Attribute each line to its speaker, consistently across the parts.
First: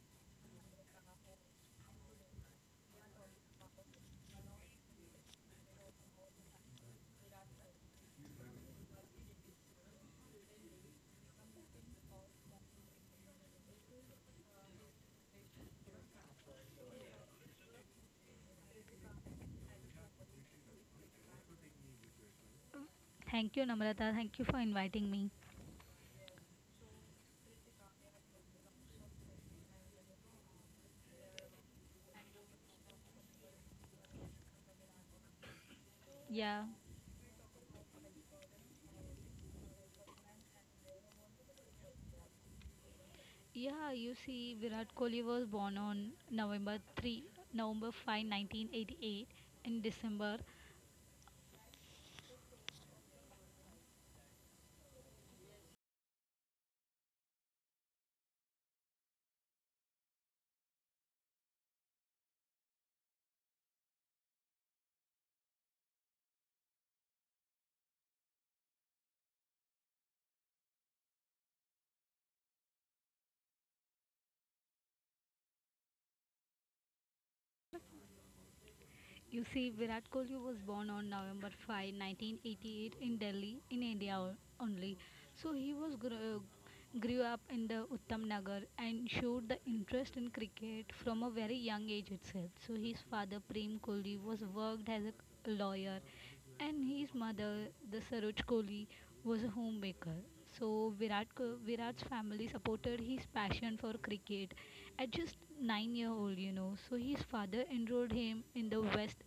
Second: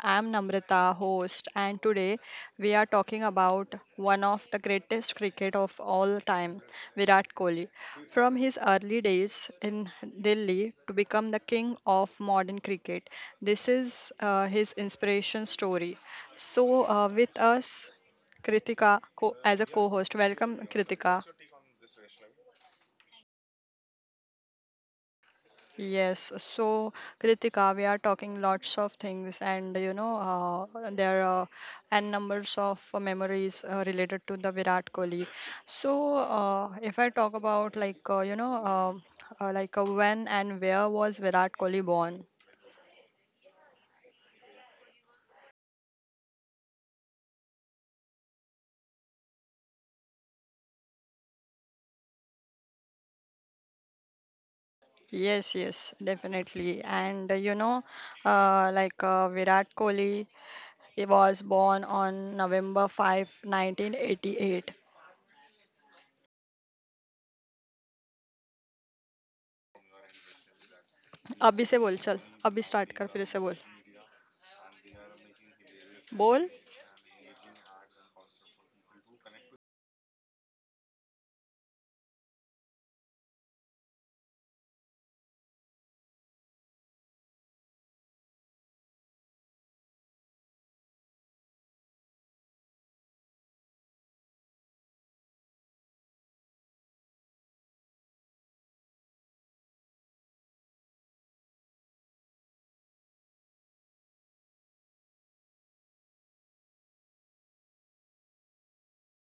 Speaker 1: I'm Namrita, host, and today we are talking about one of the greatest cricket of all time, Virat Kohli. From his early days in Delhi to become the king of modern cricket, this is his inspiration story. So, with us, Kritika as a co-host. Welcome, Kritika.
Speaker 2: Thank you, Namrata. Thank you for inviting me.
Speaker 1: Yes, so Kritika, we are talking lots of things, and there are n numbers of memories related to the Virat Kohli. So,
Speaker 2: Yeah,
Speaker 1: uh, if I talk about like when and where was Virat Kohli born?
Speaker 2: yeah. You see, Virat Kohli was born on November 3, November 5, 1988. In December,
Speaker 1: Yes, yes, definitely. And Virat Kohli, he was born on November 5, 1988. अभी से बोल चल अभी start कर फिर से बोल बोल
Speaker 2: you see, Virat Kohli was born on November 5, 1988, in Delhi, in only. So he was grew up in the Uttam Nagar and showed the interest in cricket from a very young age itself. So his father Prem Kohli was worked as a lawyer, and his mother, the Saroj Kohli, was a homemaker. So Virat's family supported his passion for cricket at just 9 year old. So his father enrolled him in the West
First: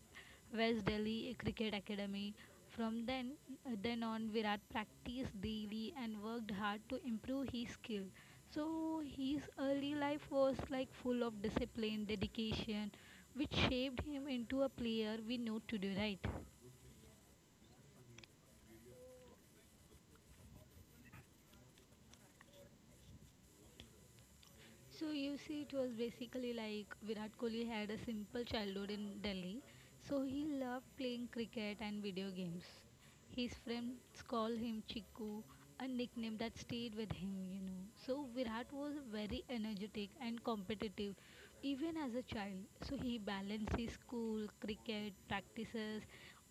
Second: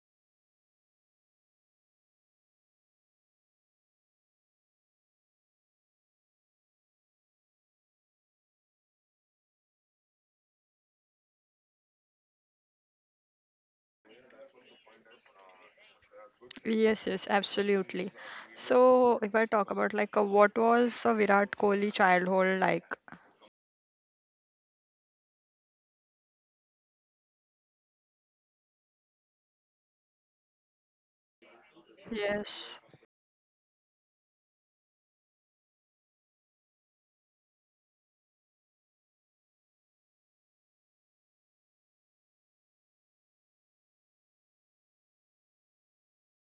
Speaker 2: West Delhi Cricket Academy. From then on, Virat practiced daily and worked hard to improve his skill. So his early life was like full of discipline, dedication, which shaped him into a player we know today, right?
Speaker 1: Yes, yes, absolutely. So if I talk about like, what was a Virat Kohli childhood like?
Speaker 2: So you see, it was basically like Virat Kohli had a simple childhood in Delhi. So he loved playing cricket and video games.
Speaker 1: Yes,
Speaker 2: His friends call him Chiku, a nickname that stayed with him. So Virat was very energetic and competitive, even as a child. So he balanced his school, cricket practices,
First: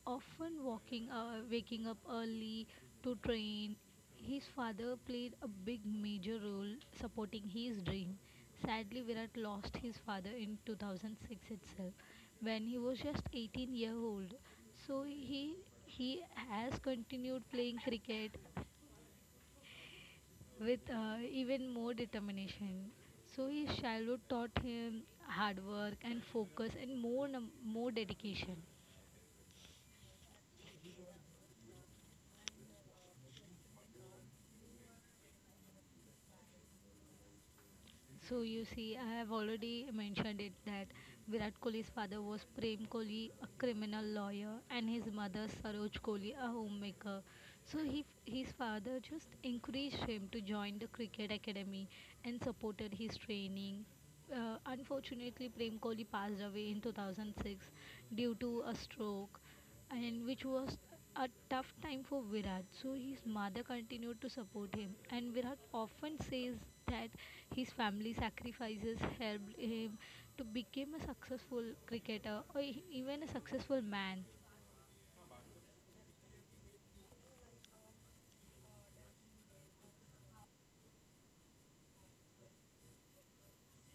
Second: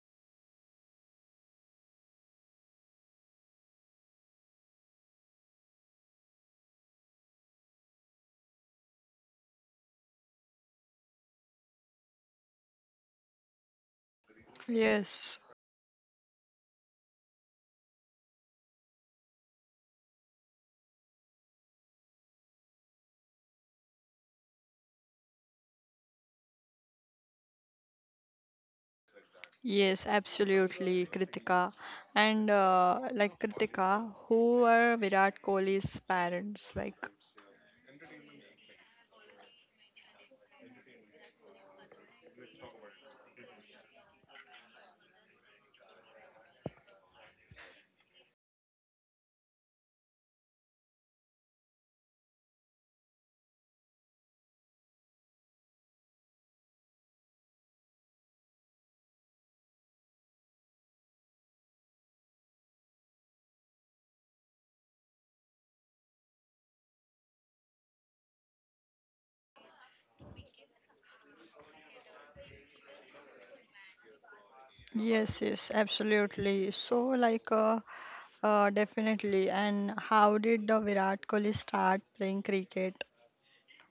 Speaker 2: often waking up early to train. His father played a big major role supporting his dream. Sadly, Virat lost his father in 2006 itself when he was just 18-year-old. So
Speaker 1: yes,
Speaker 2: he has continued playing cricket with even more determination. So his childhood taught him hard work and focus and more dedication.
Speaker 1: yes, absolutely, Kritika. And like Kritika, who were Virat Kohli's parents? Like,
Speaker 2: So you see, I have already mentioned it that Virat Kohli's father was Prem Kohli, a criminal lawyer, and his mother Saroj Kohli, a homemaker. So his father just encouraged him to join the cricket academy and supported his training. Unfortunately, Prem Kohli passed away in 2006 due to a stroke, and which was a tough time for Virat. So his mother continued to support him, and Virat often says that his family sacrifices helped him to become a successful cricketer or even a successful man.
Speaker 1: yes, yes, absolutely. So definitely. And how did the Virat Kohli start playing cricket?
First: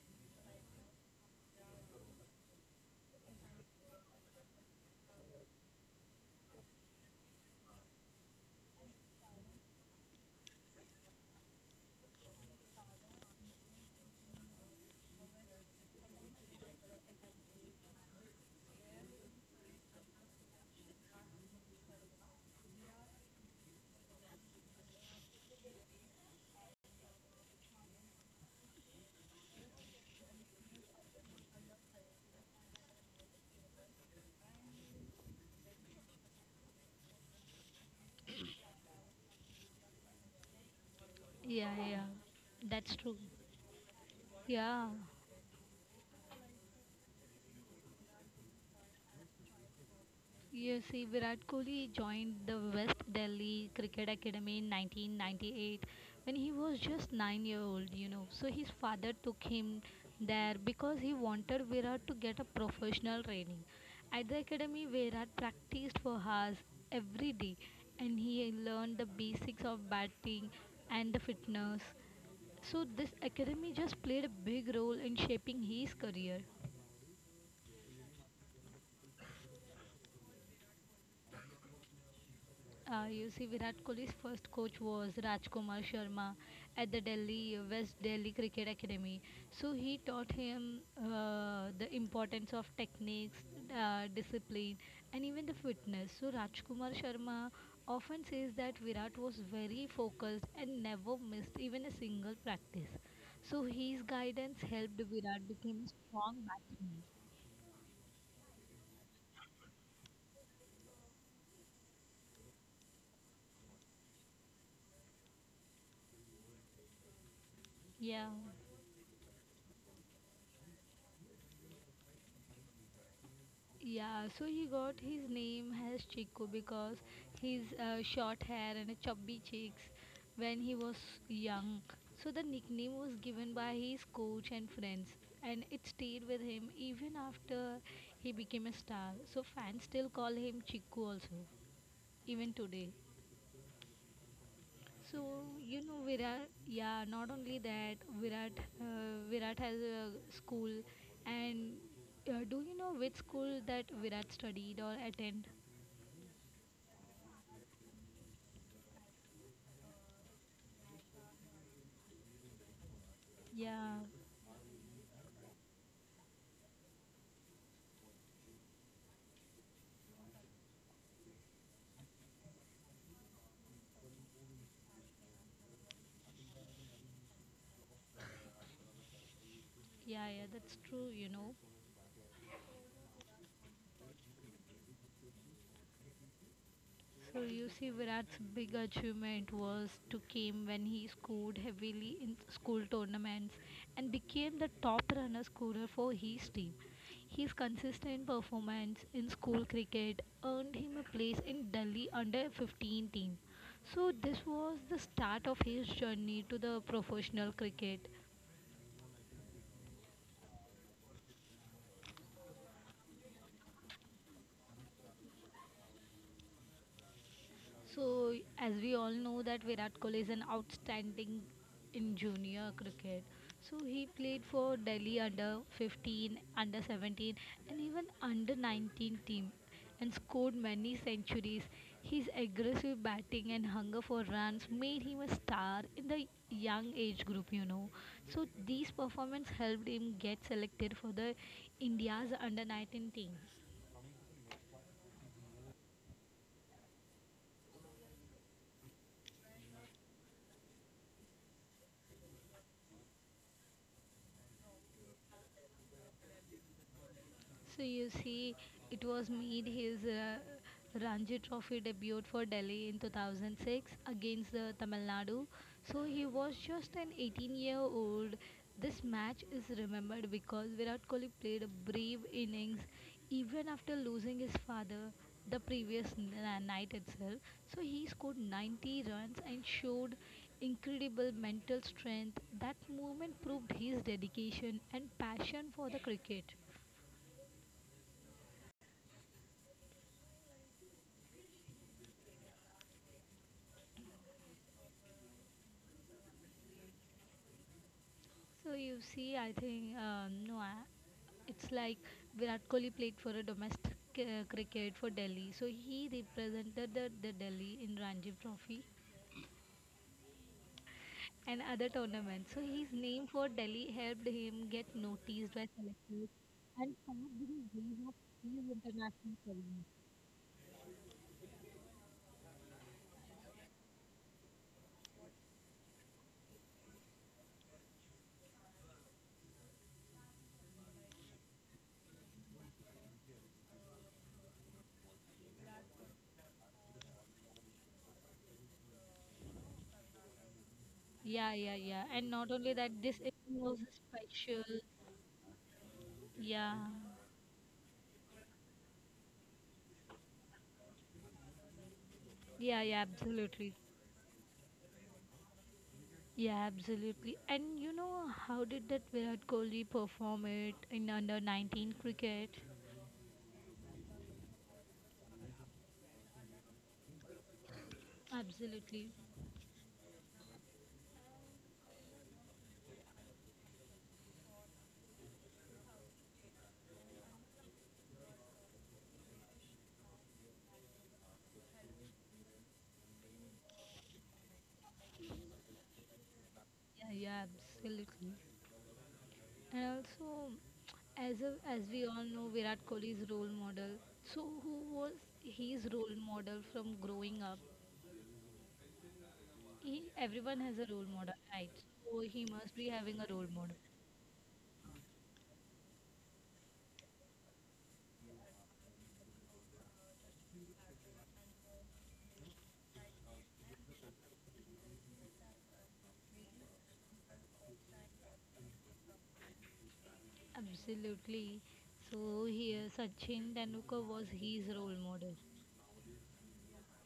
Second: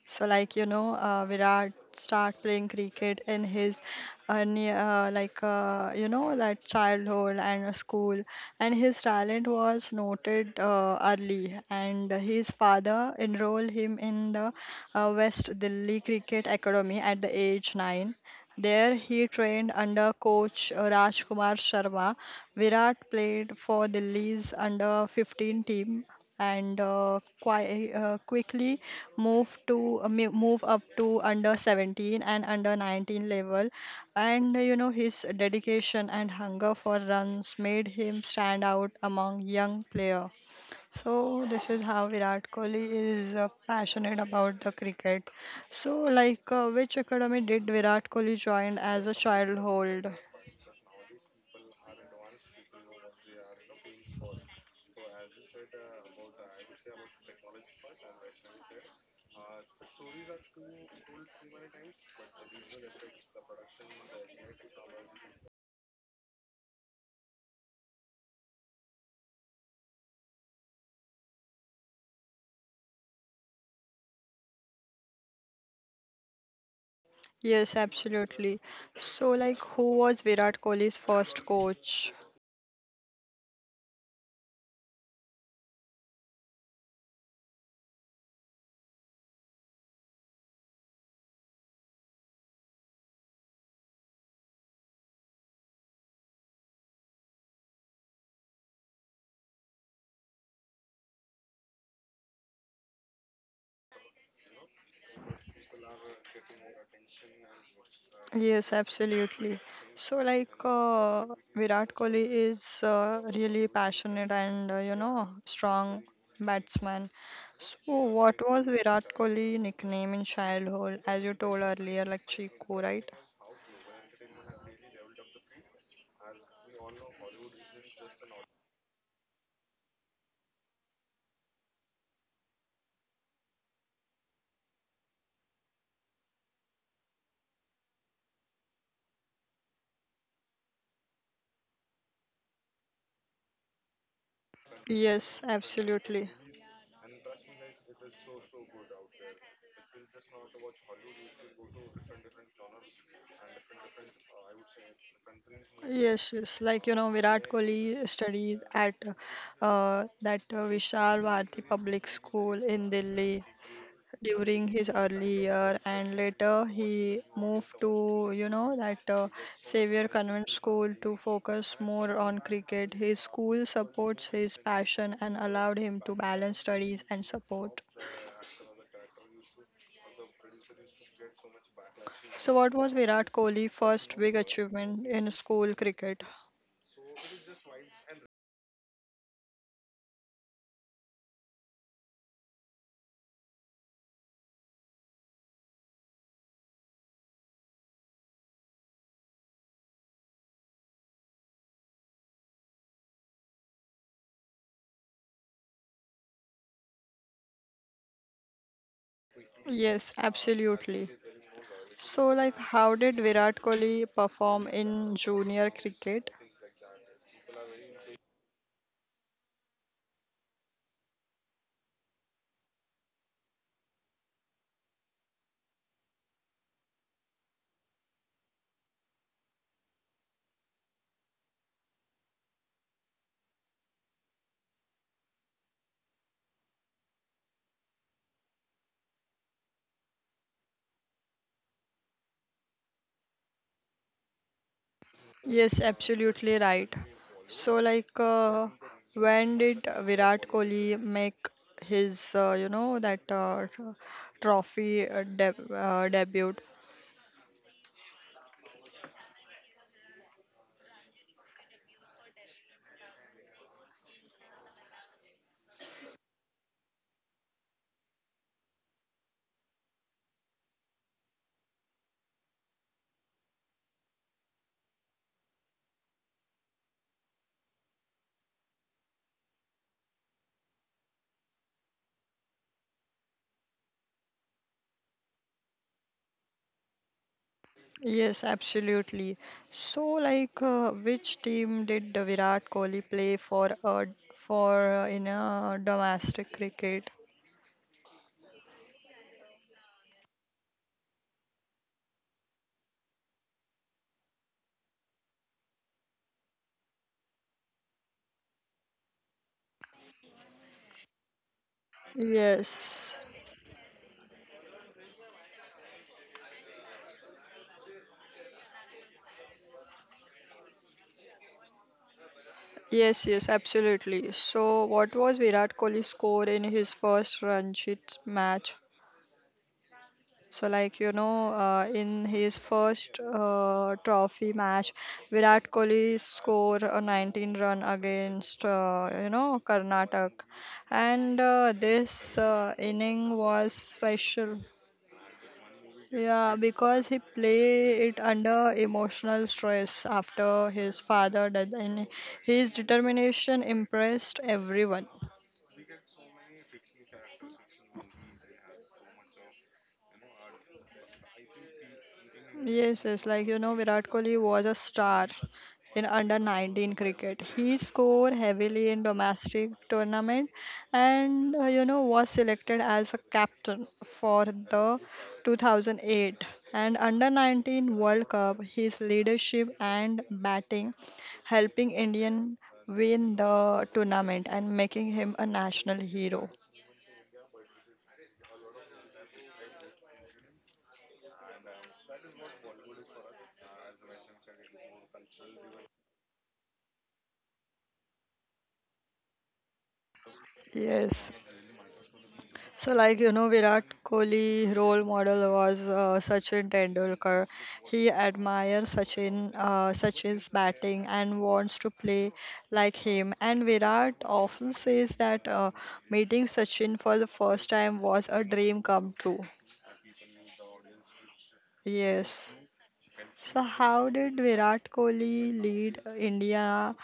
Speaker 1: So Virat start playing cricket in his near, like you know that childhood and school, and his talent was noted early. And his father enrolled him in the West Delhi Cricket Academy at the age 9. There he trained under coach Rajkumar Sharma. Virat played for Delhi's under 15 team and quickly move up to under 17 and under 19 level, and his dedication and hunger for runs made him stand out among young player. So
Speaker 2: Yeah,
Speaker 1: this is
Speaker 2: yeah,
Speaker 1: how Virat Kohli
Speaker 2: that's true.
Speaker 1: is passionate about the
Speaker 2: Yeah,
Speaker 1: cricket. So which academy did Virat Kohli join as a childhood?
Speaker 2: you see, Virat Kohli joined the West Delhi Cricket Academy in 1998 when he was just 9 year old. So his father took him there because he wanted Virat to get a professional training. At the academy, Virat practiced for hours every day, and he learned the basics of batting and the fitness. So this academy just played a big role in shaping his career.
Speaker 1: Yes, absolutely. So like, who was Virat Kohli's first coach?
Speaker 2: You see, Virat Kohli's first coach was Rajkumar Sharma at the Delhi West Delhi Cricket Academy. So he taught him the importance of techniques, discipline, and even the fitness. So Rajkumar Sharma often says that Virat was very focused and never missed even a single practice. So his guidance helped Virat become a strong batsman.
Speaker 1: Yes, absolutely. So, Virat Kohli is really passionate and, strong batsman. So,
Speaker 2: Yeah.
Speaker 1: what was Virat Kohli nickname in childhood, as you told earlier, like Chiku, right?
Speaker 2: Yeah, so he got his name as Chico because his short hair and chubby cheeks when he was young. So the nickname was given by his coach and friends, and it stayed with him even after he became a star. So fans still call him Chico also, even today. So
Speaker 1: Yes,
Speaker 2: you know
Speaker 1: absolutely.
Speaker 2: Virat, yeah. Not only that, Virat has a school, and
Speaker 1: If
Speaker 2: do you know which school that Virat studied or attend?
Speaker 1: maybe. Yes, yes. Like, you know, Virat Kohli studied at that Vishal Bharati Public School in Delhi
Speaker 2: Yeah,
Speaker 1: during his early year, and later he moved to, you know, that Xavier Convent School to focus more on cricket. His school supports his passion and allowed him to balance studies and support.
Speaker 2: yeah, yeah. That's true. You know,
Speaker 1: So, what was Virat Kohli's first big achievement in school cricket?
Speaker 2: so you see, Virat's big achievement was to came when he scored heavily in school tournaments and became the top runner scorer for his team. His consistent performance in school cricket earned him a place in Delhi under 15 team. So this was the start of his journey to the professional cricket.
Speaker 1: Yes, absolutely. So, how did Virat Kohli perform in junior cricket?
Speaker 2: So, as we all know that Virat Kohli is an outstanding in junior cricket. So he played for Delhi under 15, under 17, and even under 19 team, and scored many centuries. His aggressive batting and hunger for runs made him a star in the young age group, you know. So these performance helped him get selected for the India's under 19 team.
Speaker 1: Yes, absolutely right. So, when did Virat Kohli make his, you know, that tr- trophy deb debut?
Speaker 2: So you see, it was made his Ranji Trophy debut for Delhi in 2006 against the Tamil Nadu. So he was just an 18-year-old. This match is remembered because Virat Kohli played a brave innings even after losing his father the night itself. So he scored 90 runs and showed incredible mental strength. That moment proved his dedication and passion for the cricket.
Speaker 1: Yes, absolutely. So, which team did the Virat Kohli play for? In domestic cricket?
Speaker 2: So you see, I think no, I, it's like Virat Kohli played for a domestic cricket for Delhi. So he represented the Delhi in Ranji Trophy and other tournaments. So his
Speaker 1: Yes,
Speaker 2: name for Delhi helped him get noticed by selectors. And
Speaker 1: yes, yes, absolutely. So, what was Virat Kohli's score in his first Ranji match? So, in his first trophy match, Virat Kohli scored a 19 run against, Karnataka. And
Speaker 2: yeah, yeah,
Speaker 1: uh,
Speaker 2: yeah. And
Speaker 1: this
Speaker 2: not only
Speaker 1: uh,
Speaker 2: that, this
Speaker 1: inning
Speaker 2: evening
Speaker 1: was
Speaker 2: was special.
Speaker 1: special. Yeah,
Speaker 2: Yeah,
Speaker 1: because he played it under emotional stress after his father death, and his
Speaker 2: yeah, yeah.
Speaker 1: determination
Speaker 2: Absolutely.
Speaker 1: impressed everyone.
Speaker 2: Yeah, absolutely. And you know how did that Virat Kohli perform it in under 19 cricket?
Speaker 1: Yes, yes, like you know, Virat Kohli was a star in under 19 cricket. He scored heavily
Speaker 2: Absolutely.
Speaker 1: in domestic tournament, and was selected as a captain for the 2008 and under 19 World Cup. His leadership and batting helping Indian win the tournament and making him a national hero.
Speaker 2: Yeah, yeah, absolutely. And also, as we all know, Virat Kohli is role model. So who was his role model from growing up? Everyone has a role model,
Speaker 1: Yes.
Speaker 2: right? So he must be
Speaker 1: So,
Speaker 2: having
Speaker 1: like
Speaker 2: a
Speaker 1: you
Speaker 2: role
Speaker 1: know,
Speaker 2: model.
Speaker 1: Virat Kohli role model was Sachin Tendulkar. He admires Sachin's batting and wants to play like him. And Virat often says that meeting Sachin for the first time was a dream come true.
Speaker 2: Absolutely. So
Speaker 1: Yes.
Speaker 2: here, Sachin
Speaker 1: So,
Speaker 2: Tendulkar
Speaker 1: how
Speaker 2: was
Speaker 1: did
Speaker 2: his
Speaker 1: Virat
Speaker 2: role model.
Speaker 1: Kohli lead India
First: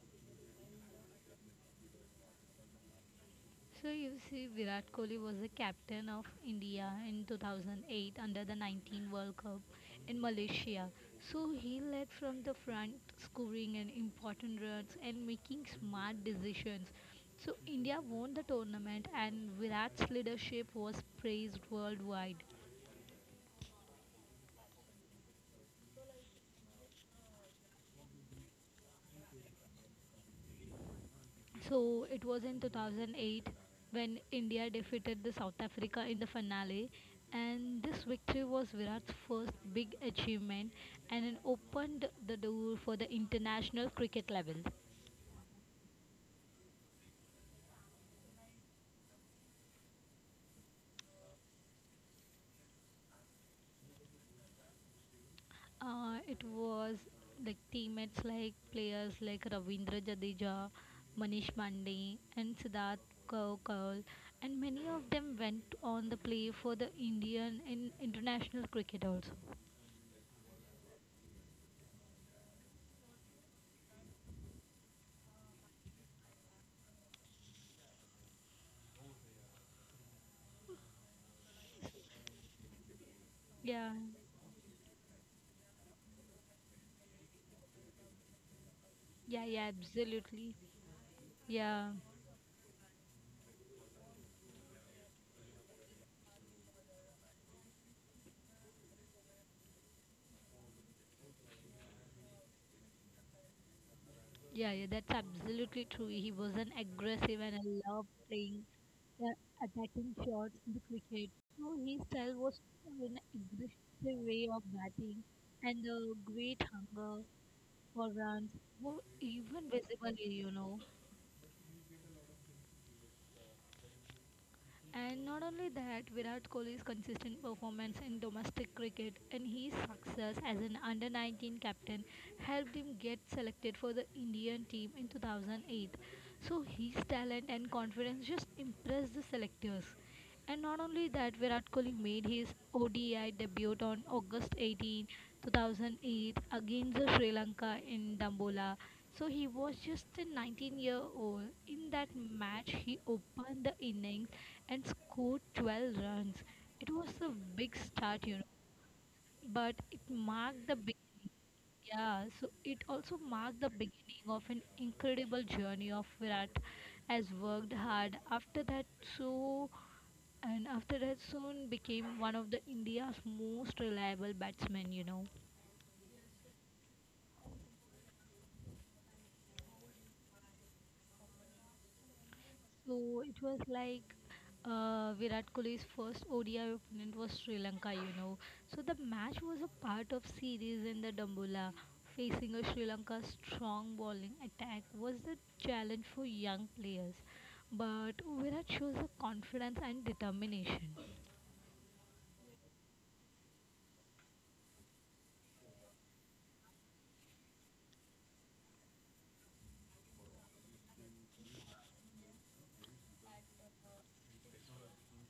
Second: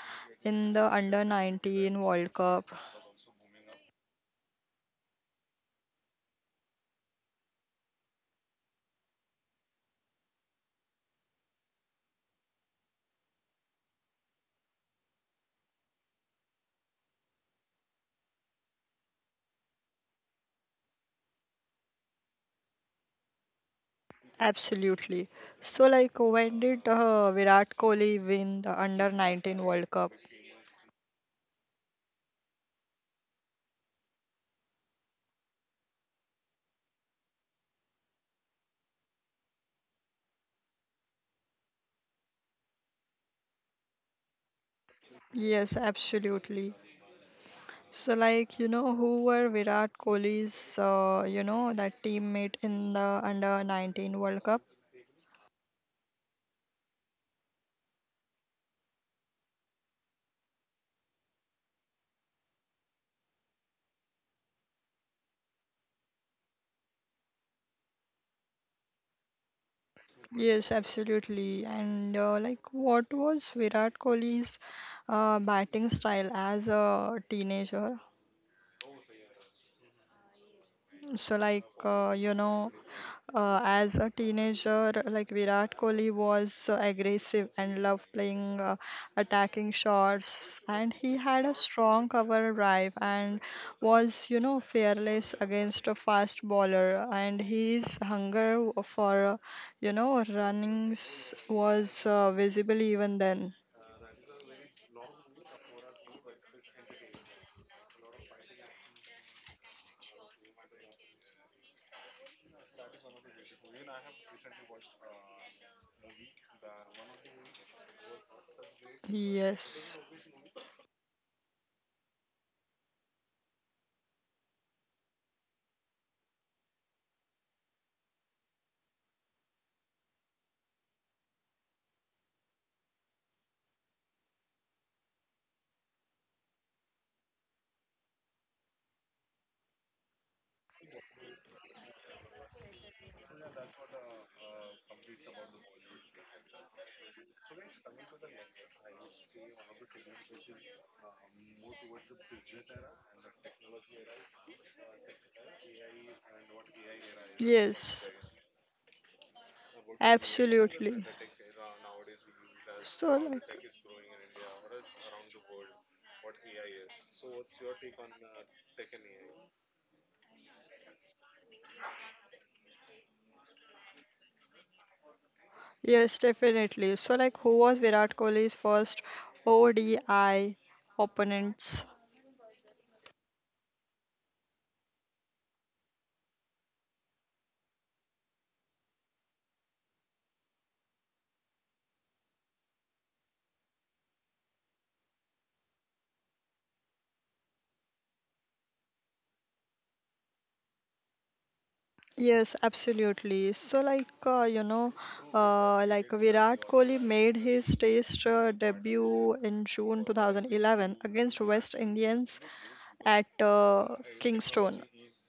Speaker 1: in the under 19 World Cup?
Speaker 2: So you see, Virat Kohli was the captain of India in 2008 under the 19 World Cup in Malaysia. So he led from the front, scoring an important runs and making smart decisions. So India won the tournament, and Virat's leadership was praised worldwide.
Speaker 1: Absolutely. So, like, when did Virat Kohli win the Under 19 World Cup?
Speaker 2: So it was in 2008 when India defeated the South Africa in the finale, and this victory was Virat's first big achievement, and it opened the door for the international cricket level.
Speaker 1: Yes, absolutely. So, like, you know, who were Virat Kohli's, you know, that teammate in the Under 19 World Cup?
Speaker 2: It was like teammates like players like Ravindra Jadeja, Manish Pandey, and Siddharth Kaukal, and many of them went on the play for the Indian in international cricket also.
Speaker 1: Yes, absolutely. And, like, what was Virat Kohli's batting style as a teenager? So, like, as
Speaker 2: Yeah.
Speaker 1: a teenager, like Virat Kohli was aggressive and loved playing
Speaker 2: Yeah,
Speaker 1: attacking
Speaker 2: yeah, absolutely.
Speaker 1: shots, and he had a
Speaker 2: Yeah,
Speaker 1: strong cover drive and was, you know, fearless against a fast bowler. And his hunger for, runnings was visible even then.
Speaker 2: yeah, yeah, that's absolutely true. He was an aggressive and I love playing the attacking shots in the cricket. So his style was an aggressive way of batting, and a great hunger for runs were even
Speaker 1: Yes,
Speaker 2: visible, here, you know. And not only that, Virat Kohli's consistent performance in domestic cricket and his success as an under 19 captain helped him get selected for the Indian team in 2008. So his talent and confidence just impressed the selectors. And not only that, Virat Kohli made his ODI debut on August 18, 2008 against the Sri Lanka in Dambola. So he was just a 19-year-old. In that match, he opened the innings and scored 12 runs. It was a big
Speaker 1: yes.
Speaker 2: start, you know, but it marked the
Speaker 1: Absolutely.
Speaker 2: beginning. Yeah, so it
Speaker 1: So
Speaker 2: also
Speaker 1: like
Speaker 2: marked the beginning of an incredible journey of Virat has worked hard after that, so and after that soon became one of the India's most reliable batsmen, you know.
Speaker 1: yes, definitely. So like who was Virat Kohli's first ODI opponents?
Speaker 2: So it was like Virat Kohli's first ODI opponent was Sri Lanka, you know. So the match was a part of series in the Dambulla. Facing a Sri Lanka strong bowling attack was the challenge for young players. But Virat shows the confidence and determination.
Speaker 1: Yes, absolutely. So Virat Kohli made his Test debut in June 2011 against West Indians at Kingston.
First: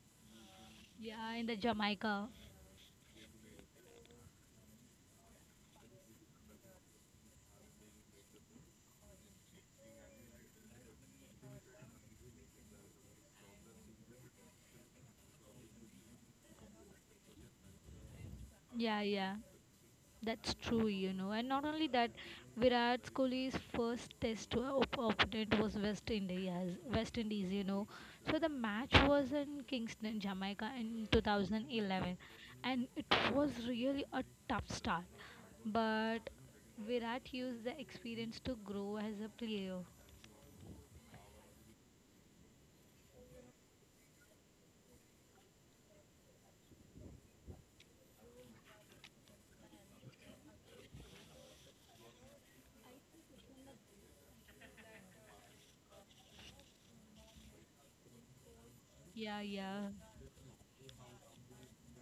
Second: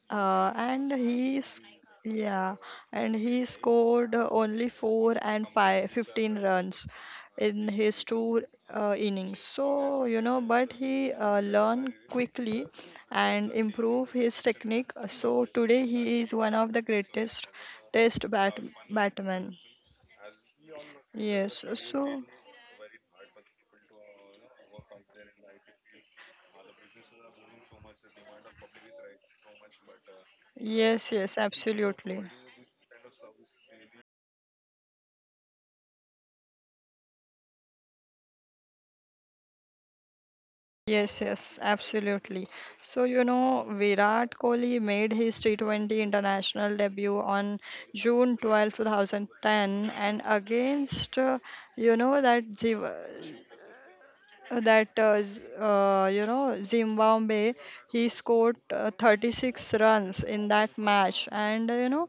Speaker 1: Uh, and
Speaker 2: Yeah,
Speaker 1: he
Speaker 2: in the
Speaker 1: s-
Speaker 2: Jamaica.
Speaker 1: yeah, and he scored only 4 and 515 runs in his two innings. So, you know, but he learned quickly and improved his technique. So today he is one of the greatest test
Speaker 2: Yeah, yeah.
Speaker 1: batsmen.
Speaker 2: That's true, you know. And not
Speaker 1: Yes,
Speaker 2: only that,
Speaker 1: so
Speaker 2: Virat Kohli's opponent was West Indies. West Indies, you know. So the match was in Kingston, Jamaica in
Speaker 1: yes, yes,
Speaker 2: 2011,
Speaker 1: absolutely.
Speaker 2: and it was really a tough start. But Virat used the experience to grow as a player.
Speaker 1: Yes, yes, absolutely. So, you know, Virat Kohli made his T20 international debut on June 12, 2010, and against, you know, that Jiva- that Z- you know Zimbabwe. He scored
Speaker 2: Yeah,
Speaker 1: 36
Speaker 2: yeah,
Speaker 1: runs in that match, and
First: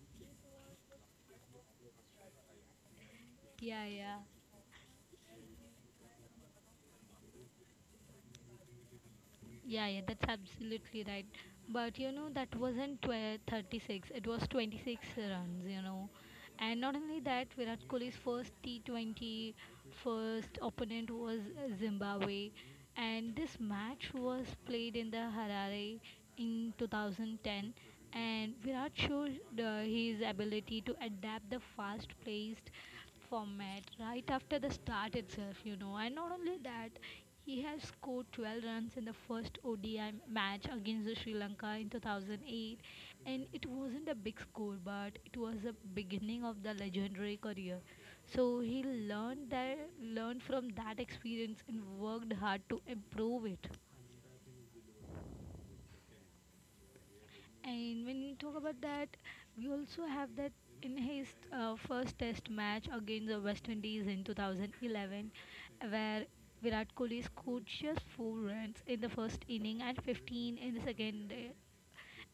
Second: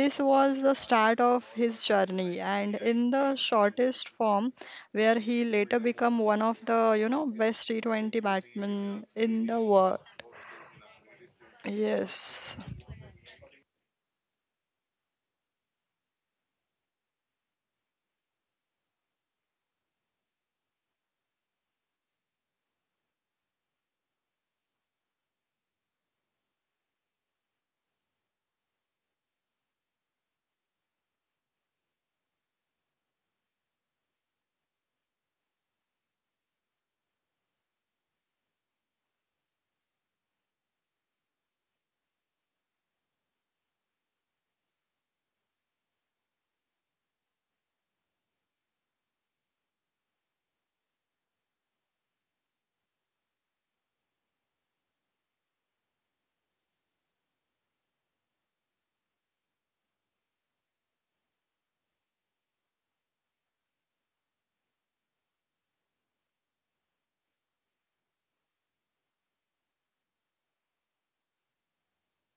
Speaker 1: this was the start of his journey and in the
Speaker 2: yeah,
Speaker 1: shortest
Speaker 2: yeah.
Speaker 1: form, where he later became one of the best T20 batsmen in the
Speaker 2: Yeah,
Speaker 1: world.
Speaker 2: yeah, that's absolutely right. But you know, that
Speaker 1: Yes.
Speaker 2: wasn't 12, 36, it was 26 runs, you know. And not only that, Virat Kohli's first T20 first opponent was Zimbabwe, and this match was played in the Harare in 2010, and Virat showed his ability to adapt the fast-paced format right after the start itself, you know. And not only that, he has scored 12 runs in the first ODI match against the Sri Lanka in 2008, and it wasn't a big score, but it was the beginning of the legendary career. So he learned that learned from that experience and worked hard to improve it. And when you talk about that, we also have that in his first test match against the West Indies in 2011, where Virat Kohli scored just four runs in the first inning and 15 in the second.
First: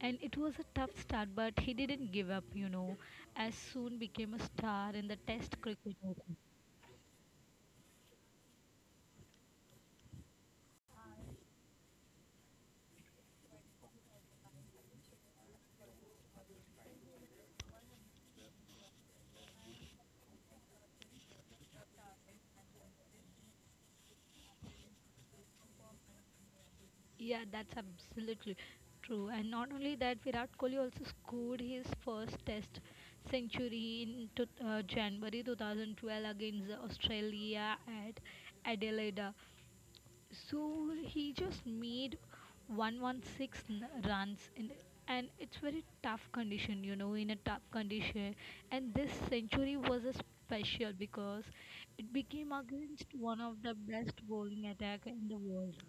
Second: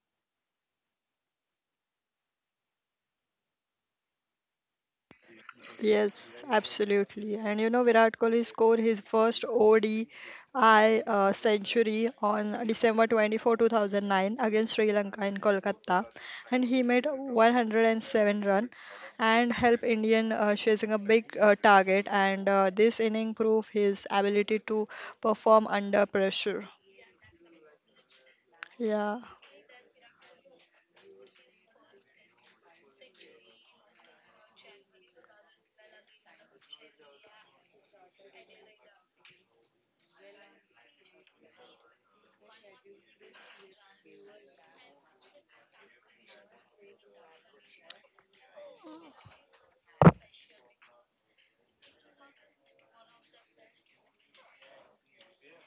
Speaker 2: And it was a tough start, but he didn't give up. You know, as soon became a star in the Test cricket.
Speaker 1: Yes, absolutely. And you know, Virat Kohli scored his first ODI century on December 24, 2009 against Sri Lanka in Kolkata. And he made 107 run and helped Indian chasing a big target. And this inning proved his ability to perform under pressure.
Speaker 2: Yeah, that's absolutely true.
Speaker 1: Yeah.
Speaker 2: And not only that, Virat Kohli also scored his first Test century in January 2012 against Australia at Adelaide. So he just made 116 runs in, and it's very tough condition you know in a tough condition, and this century was a special because it became against one of the best bowling attack in the world.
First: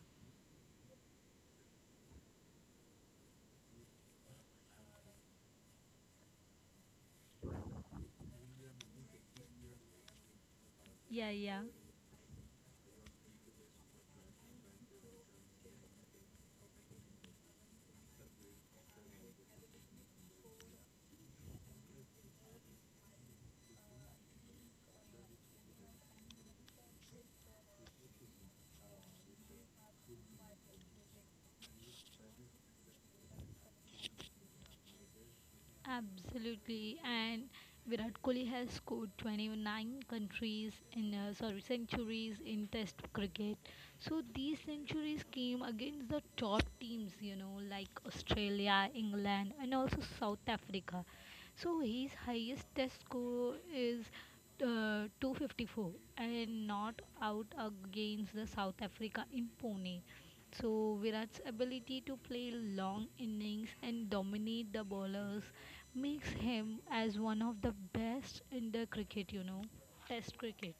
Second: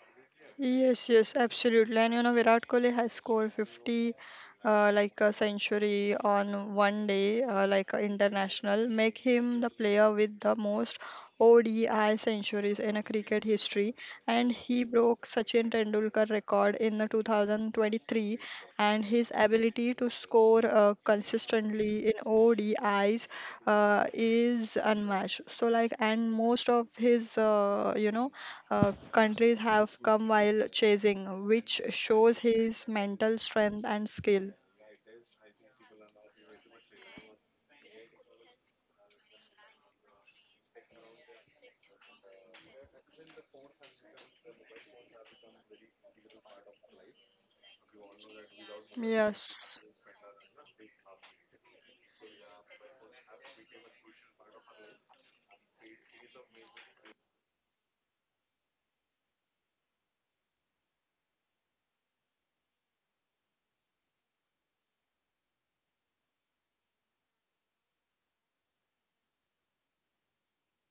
Speaker 1: Yes, yes, absolutely. And you know, Virat Kohli has scored 50 like a century on one day, like a international, make him the player with the most
Speaker 2: Yeah, yeah,
Speaker 1: ODI centuries in a cricket history. And he broke Sachin Tendulkar record in the 2023. And his ability to score consistently in ODIs is unmatched. So like, and most of his, countries have come while chasing, which shows his mental strength and skill.
Speaker 2: absolutely, and Virat Kohli has scored 29 countries in sorry centuries in Test cricket. So these centuries came against the top teams, you know, like Australia, England,
Speaker 1: Yes,
Speaker 2: and also South Africa. So his highest test score is 254 and not out against the South Africa in Pune. So Virat's ability to play long innings and dominate the bowlers makes him as one of the best in the cricket, you know, test cricket.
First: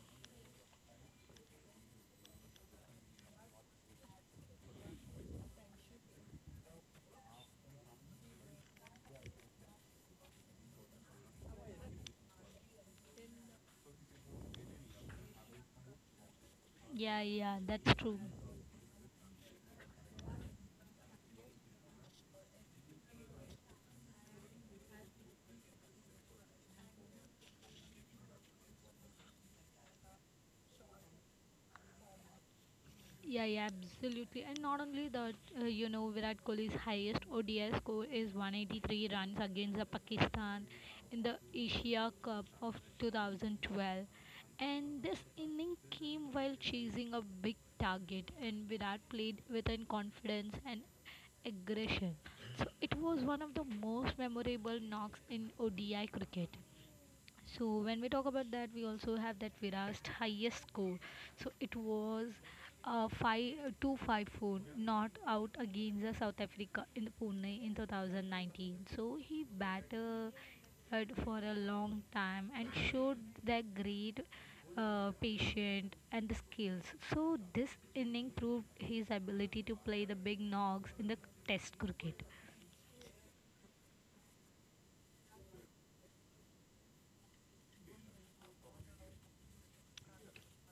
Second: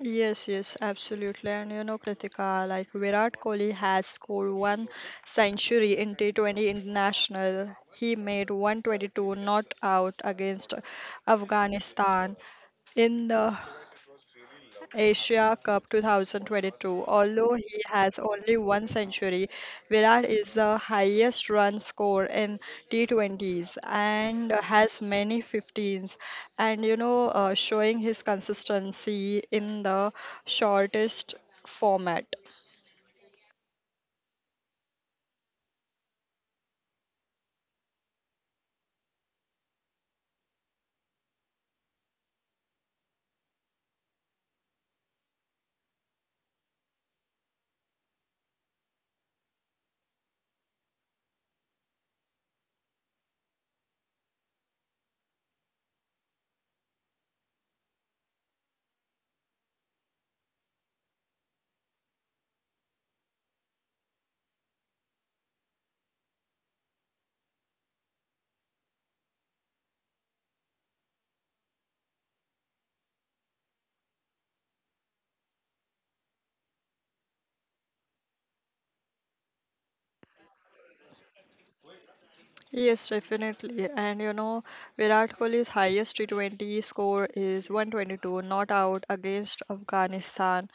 Speaker 1: yes, yes, absolutely. And you know, Kritika, like Virat Kohli has scored one century in T20 International. He made 122 not out against Afghanistan in the Asia Cup 2022.
Speaker 2: Yeah,
Speaker 1: Although
Speaker 2: yeah,
Speaker 1: he
Speaker 2: that's true.
Speaker 1: has only one century, Virat is the highest run score in T20s and has many 15s. And you know, showing his consistency in the shortest format.
Speaker 2: Yeah, yeah, absolutely. And not only that, you know, Virat Kohli's highest ODI score is 183 runs against the Pakistan in the Asia Cup of 2012. And this inning came while chasing a big target, and Virat played with an confidence and aggression. So it was one of the most memorable knocks in ODI cricket. So when we talk about that, we also have that Virat's highest score. So it was five 254 not out against the South Africa in the Pune in 2019. So he batted for a long time and showed their great patience and the skills. So this inning proved his ability to play the big knocks in the Test cricket.
Speaker 1: Yes, definitely. And you know, Virat Kohli's highest T20 score is 122 not out against Afghanistan.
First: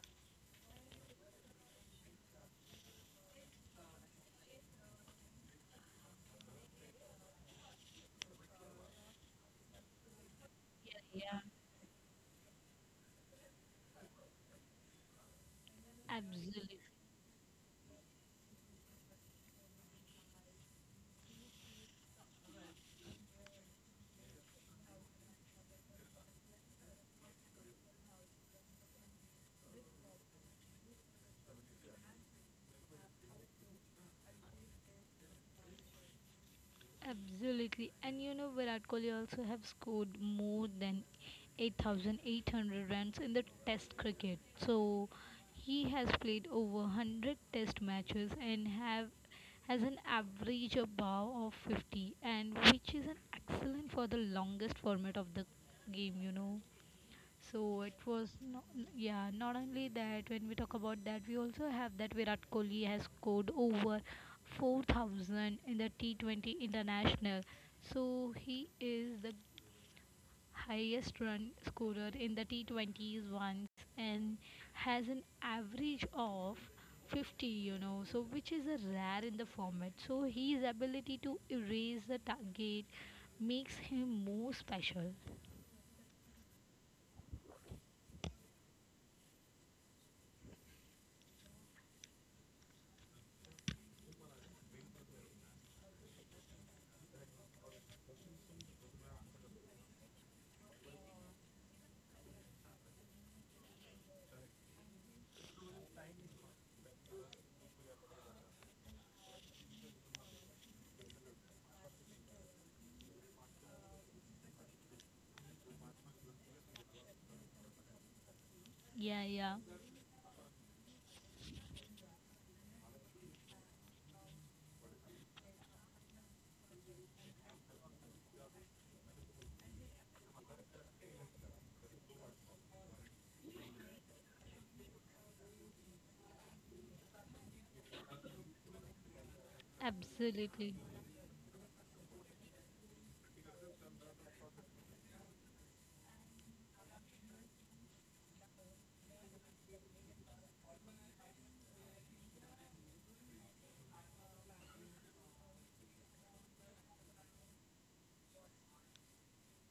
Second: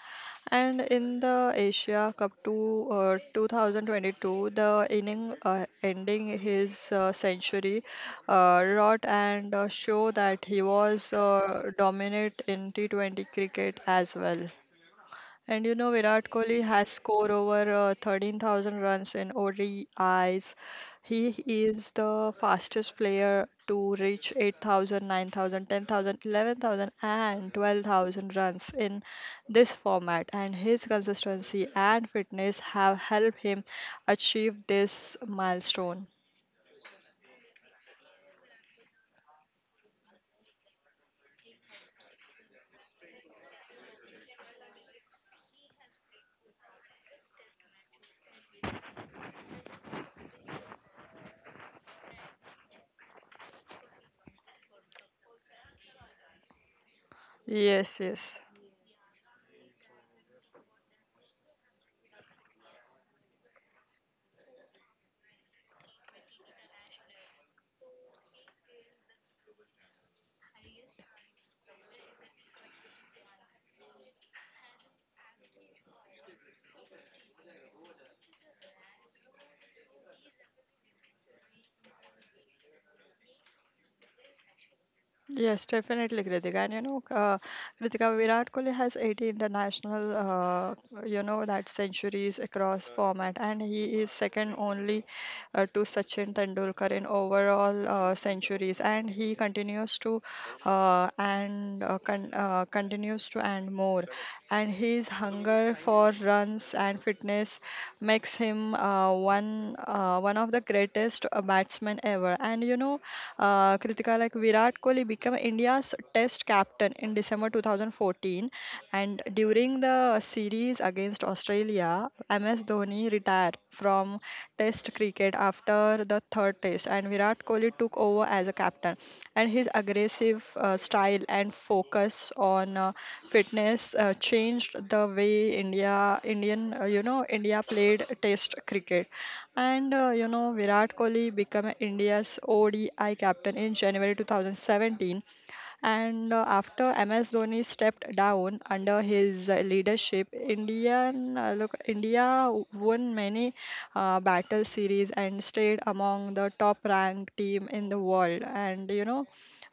Speaker 1: And in the Asia Cup 2022, the inning ending his century wrought and show that he
Speaker 2: Yeah,
Speaker 1: was
Speaker 2: yeah,
Speaker 1: dominant in T20 cricket as well. And you know, Virat Kohli
Speaker 2: absolutely.
Speaker 1: has scored over 13,000 runs in ODIs. He is the fastest player to reach 8,000, 9,000, 10,000, 11,000, and 12,000 runs in this format. And his consistency and fitness have helped him achieve this milestone.
Speaker 2: Absolutely. And you know, Virat Kohli also have scored more than 8,800 runs in the test cricket. So he has played over 100 test matches and have has an average above of 50 and which is an excellent for the longest format of the game, you know. So it
Speaker 1: Yes,
Speaker 2: was,
Speaker 1: yes.
Speaker 2: no, yeah, not only that, when we talk about that, we also have that Virat Kohli has scored over 4,000 in the T20 International. So he is the highest run scorer in the T20s once and has an average of 50, you know, so which is a rare in the format. So his ability to erase the target makes him more special.
Speaker 1: Yes, definitely, Kritika. And you know, Kritika, Virat Kohli has 80 international, you know, that centuries across format, and he is second only to Sachin Tendulkar in overall centuries, and he continues to and more, and his hunger for runs and fitness makes him one of the greatest batsmen ever. And you know, Kritika, like Virat Kohli became India's Test captain in December 2014, and
Speaker 2: Yeah, yeah,
Speaker 1: during the series against Australia, MS Dhoni retired from Test cricket after the third Test, and Virat Kohli took over as a captain. And his aggressive style and focus on fitness changed the way India played Test cricket. And
Speaker 2: absolutely.
Speaker 1: Virat Kohli became India's ODI captain in January 2017 and after MS Dhoni stepped down under his leadership, India won many battle series and stayed among the top-ranked team in the world. And you know,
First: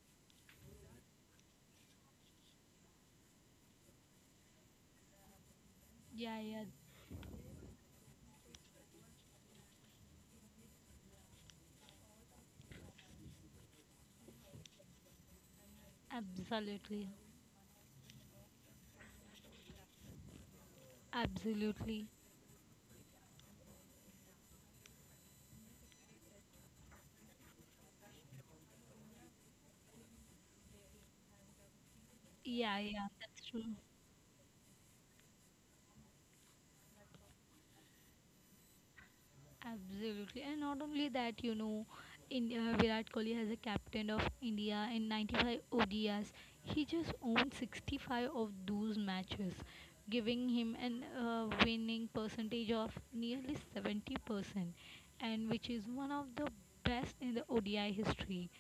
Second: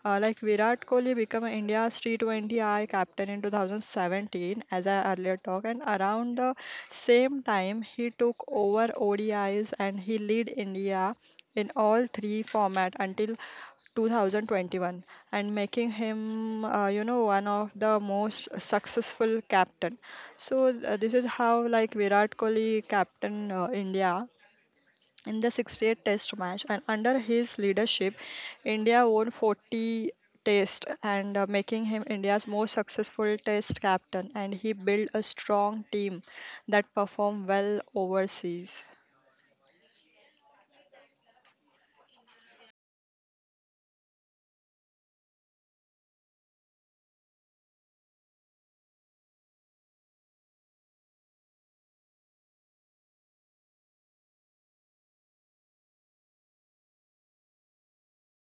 Speaker 1: Virat Kohli became India's T20I captain in 2017, as I earlier talked, and around
Speaker 2: Yeah,
Speaker 1: the
Speaker 2: yeah,
Speaker 1: same time he took over ODIs, and he lead India in all three format until 2021, and making him,
Speaker 2: absolutely.
Speaker 1: one of the most successful captain. So this is how like
Speaker 2: Absolutely.
Speaker 1: Virat Kohli captain India in the 68 test match, and under his leadership India won 40 test, and making him India's most
Speaker 2: Yeah, yeah,
Speaker 1: successful
Speaker 2: that's true.
Speaker 1: test captain, and he built a strong team that performed well overseas.
Speaker 2: Absolutely. And not only that, you know, in Virat Kohli has a captain of India in 95 ODIs. He just owned 65 of those matches, giving him an winning percentage of nearly 70% and which is one of the best in the ODI history.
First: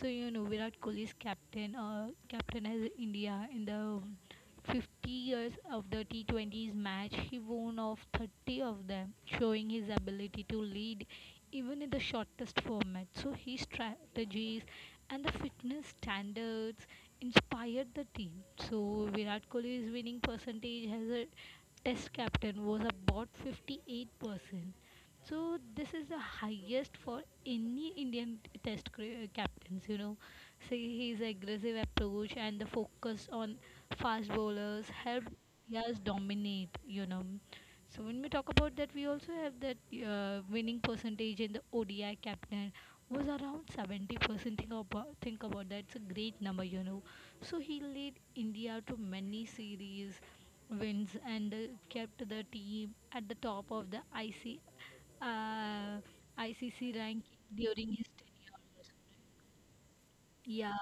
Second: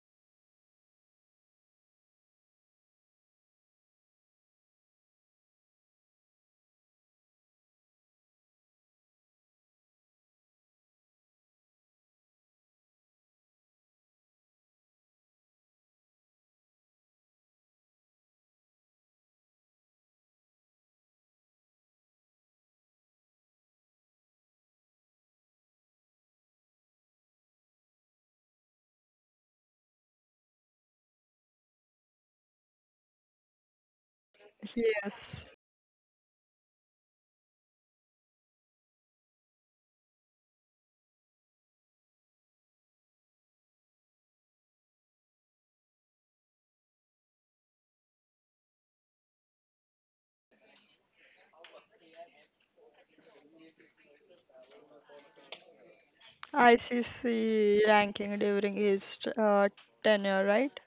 Speaker 2: So you know Virat Kohli is captain as India in the 50 years of the T20s match, he won off 30 of them, showing his ability to lead even in the shortest format. So his strategies and the fitness standards inspired the team. So Virat Kohli's winning percentage as a test captain was about 58%. So this is the highest for any Indian captains, you know. Say his aggressive approach and the focus on fast bowlers help
Speaker 1: Yes.
Speaker 2: us dominate, you know. So when we talk about that, we also have that winning percentage in the ODI captain was around 70%. Think about that. It's a great number, you know. So he led India to many series wins and kept the team at the top of the IC, uh, ICC rank
Speaker 1: ICC
Speaker 2: during his
Speaker 1: ranking
Speaker 2: tenure.
Speaker 1: during his tenure,
Speaker 2: Yeah,
Speaker 1: right?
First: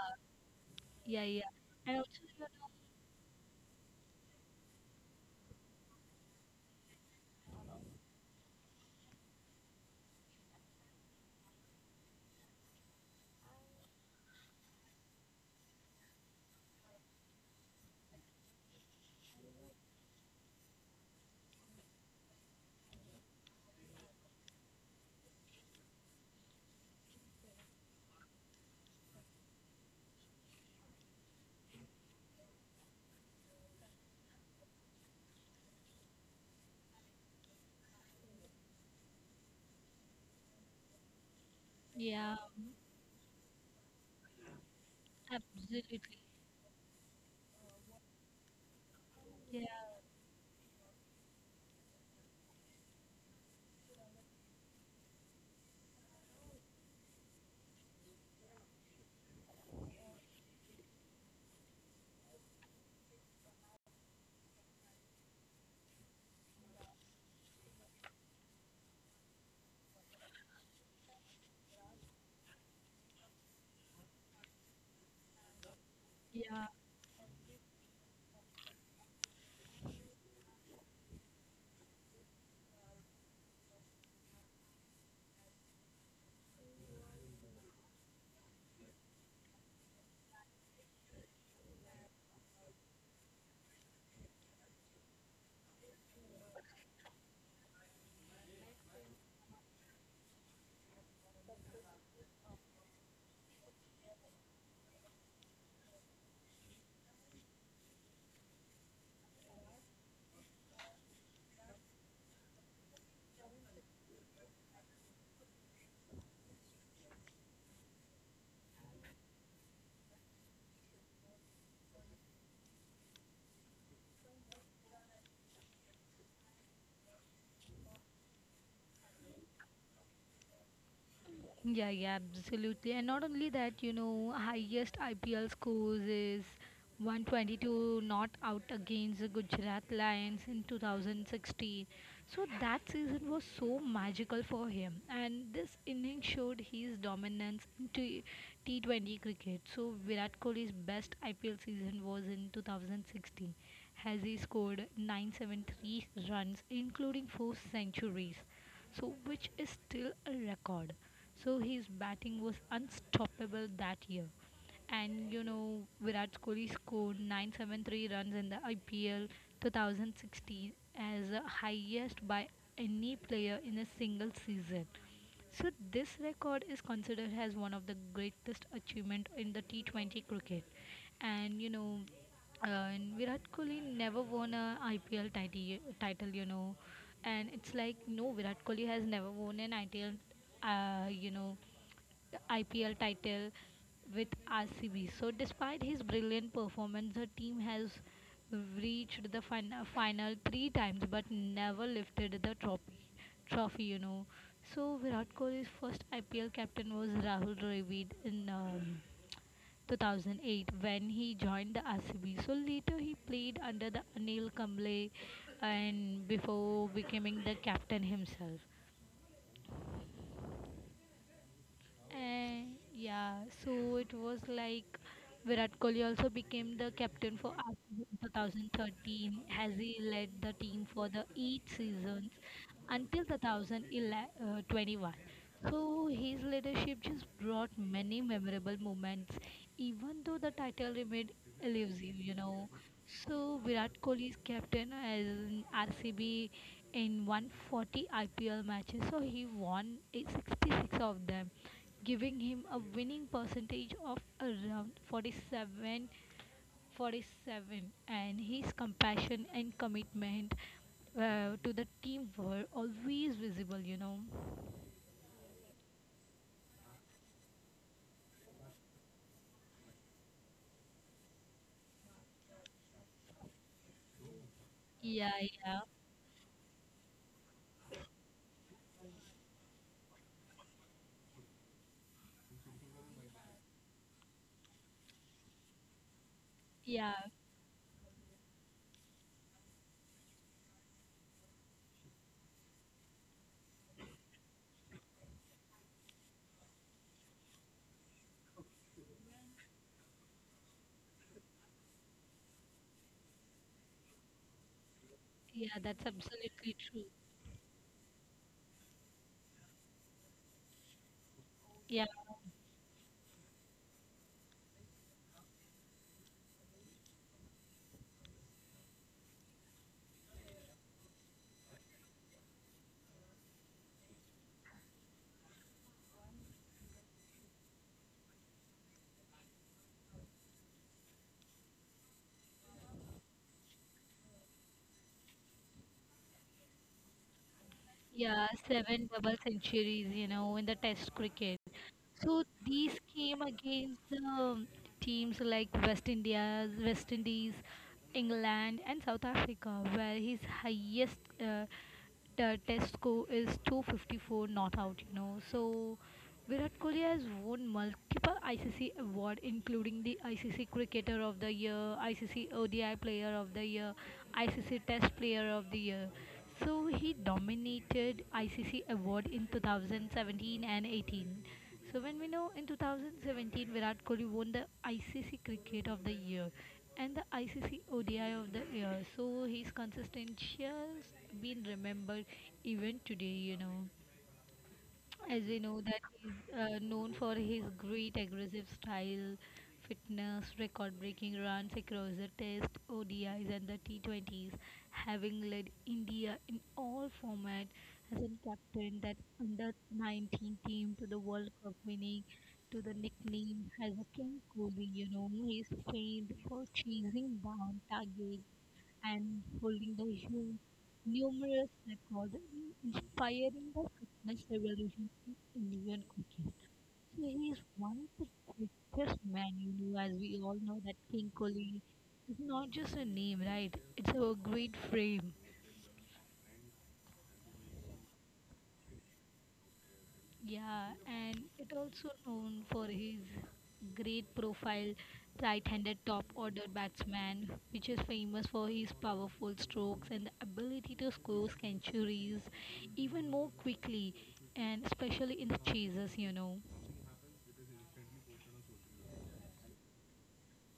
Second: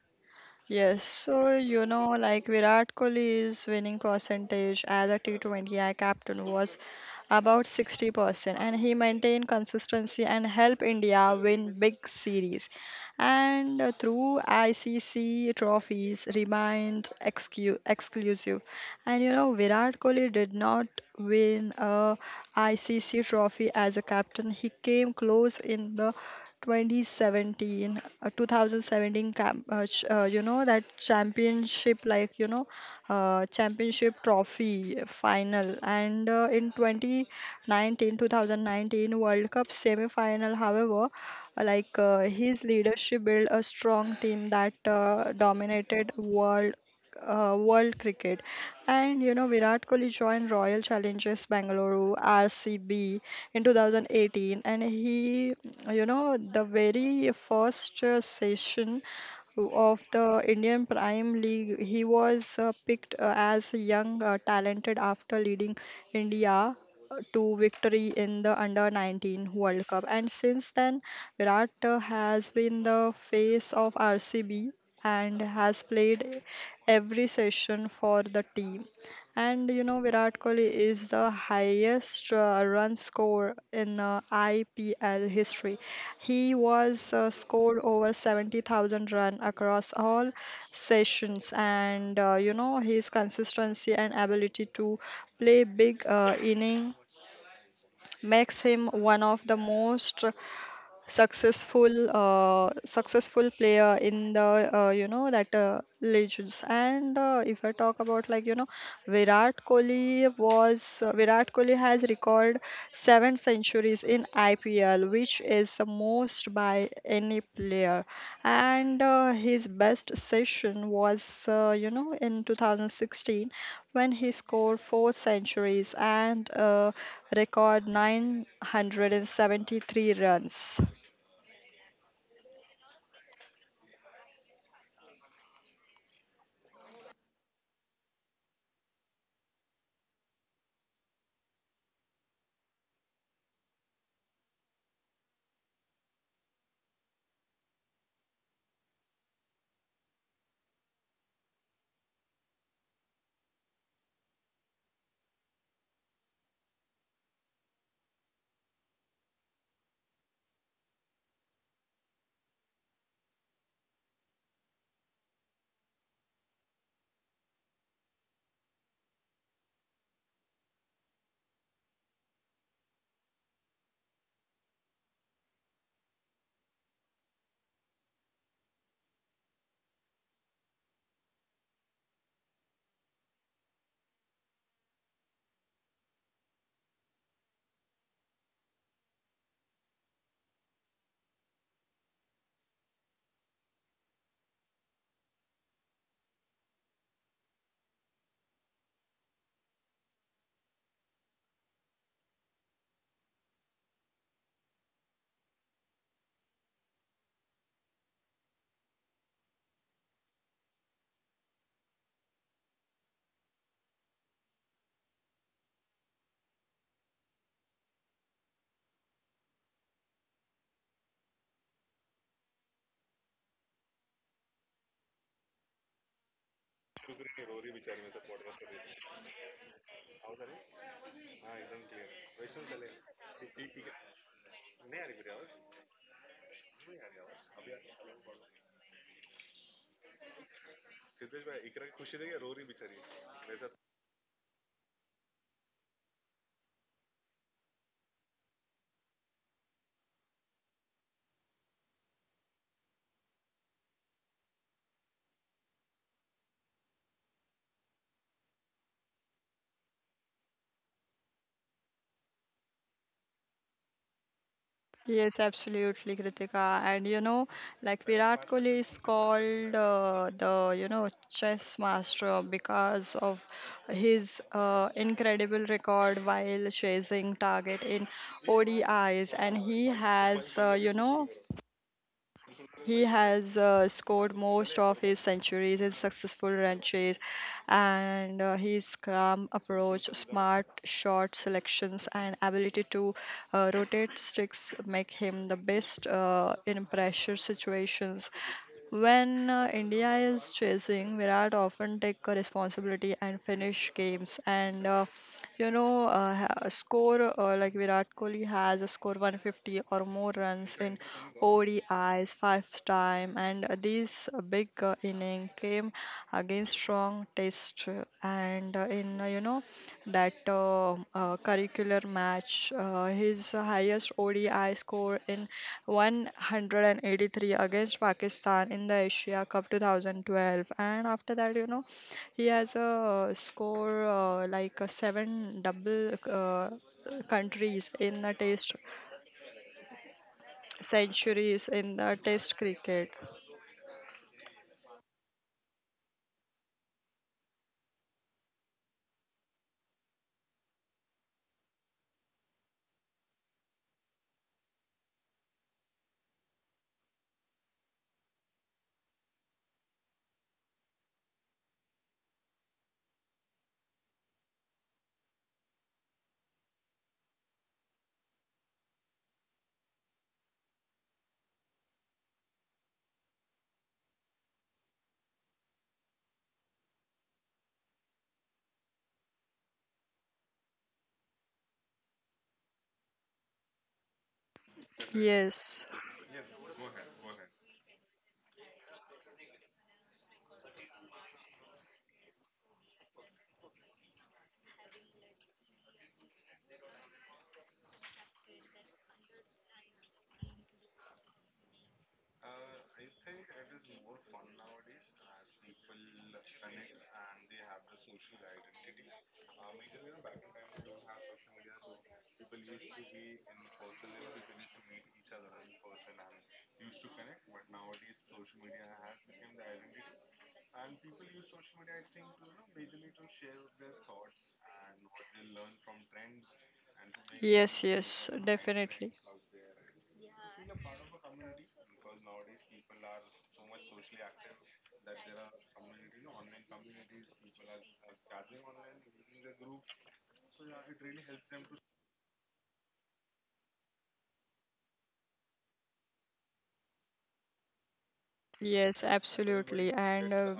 Speaker 1: Yes,
Speaker 2: yeah, yeah.
Speaker 1: so you
Speaker 2: And
Speaker 1: know,
Speaker 2: also, you
Speaker 1: like
Speaker 2: know,
Speaker 1: Virat Kohli's winning percentage as a T20 I captain was about 60%, and he maintained consistency and helped India win big series. And through ICC trophies, remained excu- exclusive. And you know, Virat Kohli did not win a ICC trophy as a captain. He came close in the 2017 camp, ch- you know that championship championship trophy final. And in 2019 World Cup semi-final, however,
Speaker 2: yeah.
Speaker 1: his leadership built a strong team that
Speaker 2: Absolutely.
Speaker 1: dominated world cricket. And
Speaker 2: Yeah,
Speaker 1: Virat Kohli joined Royal Challengers Bangalore, RCB, in 2018, and he, the very first session of the Indian Prime League, he was picked as a young talented, after leading India to victory in the under 19 World Cup. And since then Virat has been the face of RCB and has played
Speaker 2: yeah.
Speaker 1: every session for the team. And Virat Kohli is the highest run score in IPL history. He was scored over 70,000 run across all sessions, and his consistency and ability to play big inning makes him one of the most successful player in the, you know that legends. And if I talk about, Virat Kohli has recorded 7 centuries in IPL, which is the most by any player. And his best session was in 2016, when he scored 4 centuries and record 973 runs.
Speaker 2: Yeah, yeah, absolutely. And not only that, you know, highest IPL scores is 122 not out against the Gujarat Lions in 2016. So that season was so magical for him, and this innings showed his dominance in T20 cricket. So Virat Kohli's best IPL season was in 2016, as he scored 973 runs, including four centuries, so which is still a record, so his batting was unstoppable that year. And you know, Virat Kohli scored 973 runs in the IPL 2016 as the highest by any player in a single season. So this record is considered as one of the greatest achievement in the T20 cricket. And you know, and Virat Kohli never won a IPL title, you know, and it's like no, Virat Kohli has never won an IPL uh, you know, the IPL title with RCB. So despite his brilliant performance, the team has reached the final three times but never lifted the trophy. You know. So Virat Kohli's first IPL captain was Rahul Dravid in 2008 when he joined the RCB. So later he played under the Anil Kamble and before becoming the captain himself. And yeah, so it was like Virat Kohli also became the captain for us in 2013 as he led the team for the eight seasons until 2021. So his leadership just brought many memorable moments, even though the title remained elusive, you know. So Virat Kohli is captain as in RCB in 140 IPL matches. So he won a 66 of them, giving him a winning percentage of around 47 and his compassion and commitment to the team were always visible, you know.
Speaker 1: Yes, absolutely, Kritika. And like Virat Kohli is called the chess master, because of his
Speaker 2: Yeah,
Speaker 1: incredible
Speaker 2: yeah.
Speaker 1: record while chasing target in ODIs, and he has scored most of his centuries in successful
Speaker 2: Yeah.
Speaker 1: ranches, and his calm approach, smart shot selections, and ability to rotate sticks make him the best in pressure situations. When India is chasing, Virat often take a responsibility and finish games. And you
Speaker 2: Yeah, that's
Speaker 1: know, ha-
Speaker 2: absolutely true.
Speaker 1: score Virat Kohli has a score 150 or more runs in
Speaker 2: Yeah.
Speaker 1: ODIs five time, and this big inning came against strong test, and in you know that curricular match. His highest ODI score in 183 against Pakistan in the Asia Cup 2012. And after that, he has a score, like a seven double countries in a
Speaker 2: Yeah,
Speaker 1: test
Speaker 2: seven double centuries, you know, in the Test cricket.
Speaker 1: centuries in the
Speaker 2: So
Speaker 1: test
Speaker 2: these
Speaker 1: cricket.
Speaker 2: came against um, teams like West India's, West Indies, England, and South Africa, where his highest Test score is 254 not out. You know, so Virat Kohli has won multiple ICC award, including the ICC Cricketer of the Year, ICC ODI Player of the Year, ICC Test Player of the Year. So he dominated ICC award in 2017 and 18. So when we know in 2017 Virat Kohli won the ICC Cricket of the Year and the ICC ODI of the Year. So his consistency has been remembered even today, you know, as we know
Speaker 1: Yes,
Speaker 2: that he's known for his great aggressive style, fitness, record-breaking runs across the Test, ODIs, and the T20s, having led India in all formats as a captain that under-19 team to the World Cup winning to the nickname as a King Kohli. You know, he is famed for chasing down targets and holding the huge numerous records inspiring the fitness revolution in Indian cooking. So he is one of the richest men, you know, as we all know that King Kohli is not just a name, right? It's a great frame.
Speaker 1: yes, yes, definitely.
Speaker 2: Yeah, and it also known for his great profile right-handed top-order batsman, which is famous for his powerful strokes and the ability to score centuries even more quickly, and especially in the chases, you know.
Speaker 1: Yes, absolutely. And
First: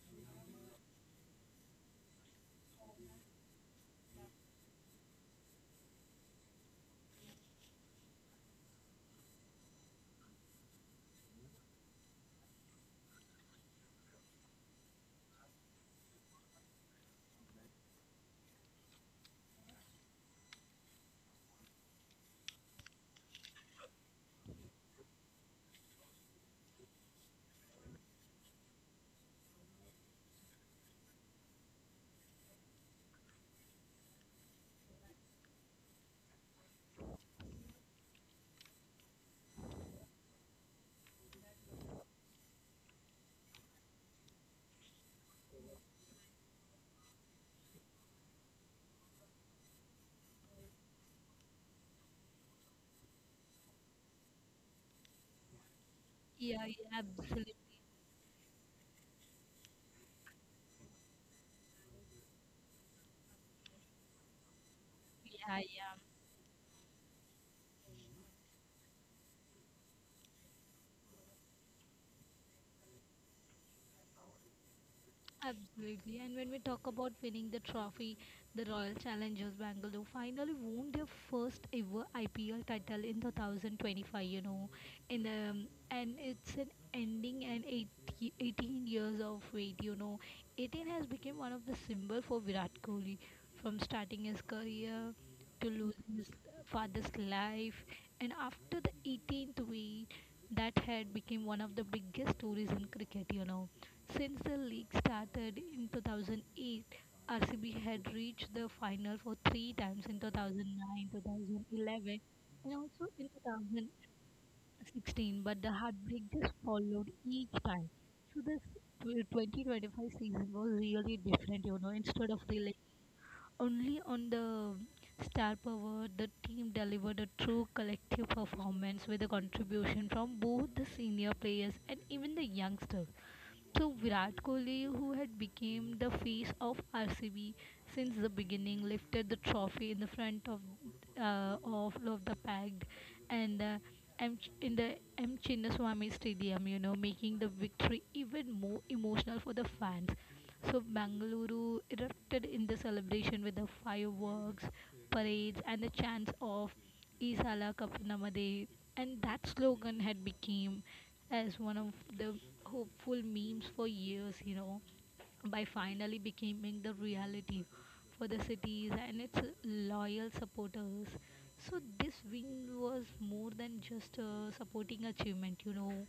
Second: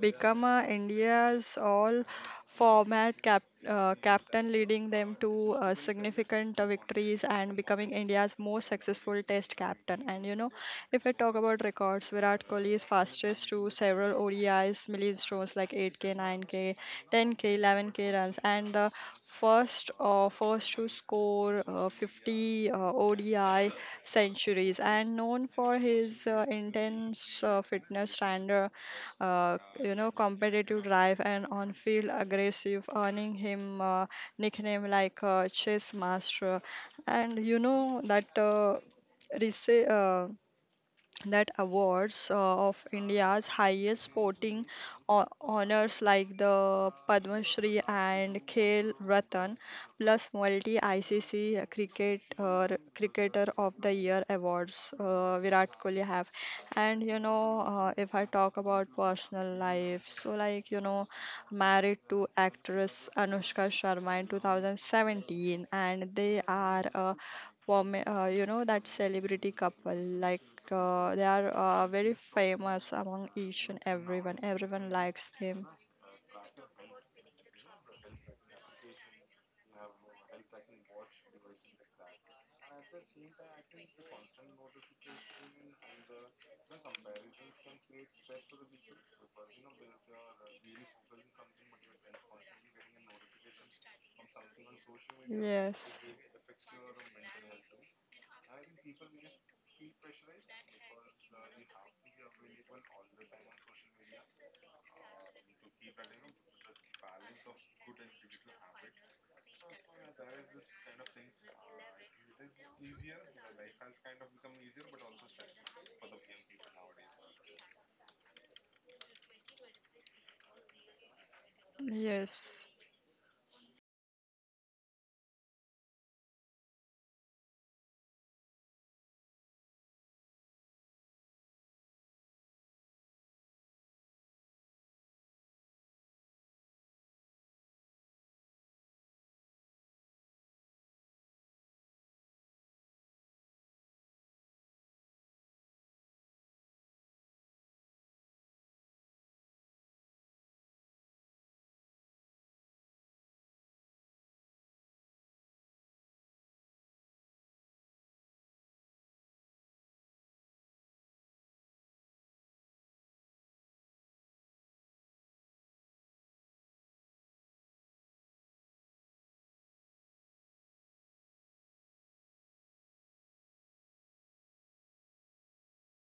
Speaker 1: become India's all format captain, leading them to significant victories and becoming India's most successful test captain. And if I talk about records, Virat Kohli is fastest to several ODIs milestones like 8K, 9K, 10K, 11K runs, and the first to score 50 ODI centuries, and known for his intense fitness standard, competitive drive and on-field aggressive, earning him nickname like chess master. And you know that Risa, that awards of India's highest sporting honors like the Padma Shri and Khel Ratan, plus multi ICC cricket cricketer of the year awards Virat Kohli have.
Speaker 2: Yeah,
Speaker 1: And
Speaker 2: yeah,
Speaker 1: you know,
Speaker 2: absolutely.
Speaker 1: uh, if I talk about personal life, so, married to actress Anushka Sharma in 2017,
Speaker 2: Yeah, yeah.
Speaker 1: and they are. For me, that celebrity couple, like they are very famous, among each and everyone likes them.
Speaker 2: Absolutely. And when we talk about winning the trophy, the Royal Challengers Bangalore finally won their first ever IPL title in 2025, you know. In and it's an ending and 18 of wait, you know. 18 has become one of the symbol for Virat Kohli from starting his career to
Speaker 1: Yes,
Speaker 2: losing his father's life and after the 18th wait that had become one of the biggest stories in cricket, you know, since the league started in 2008, RCB had reached the final for three times in 2009, 2011, and also in 2016, but the heartbreak just followed each time. So this 2025 season was really different, you know. Instead of
Speaker 1: yes,
Speaker 2: relying only on the star power, the team delivered a true collective performance with a contribution from both the senior players and even the youngsters to Virat Kohli, who had become the face of RCB since the beginning, lifted the trophy in the front of the packed and uh, in the M Chinnaswamy Stadium, you know, making the victory even more emotional for the fans. So Bangalore erupted in the celebration with the fireworks, parades, and the chants of Isala Kapunamade, and that slogan had become as one of the hopeful memes for years, you know, by finally becoming the reality for the cities and its loyal supporters. So this win was more than just a supporting achievement, you know.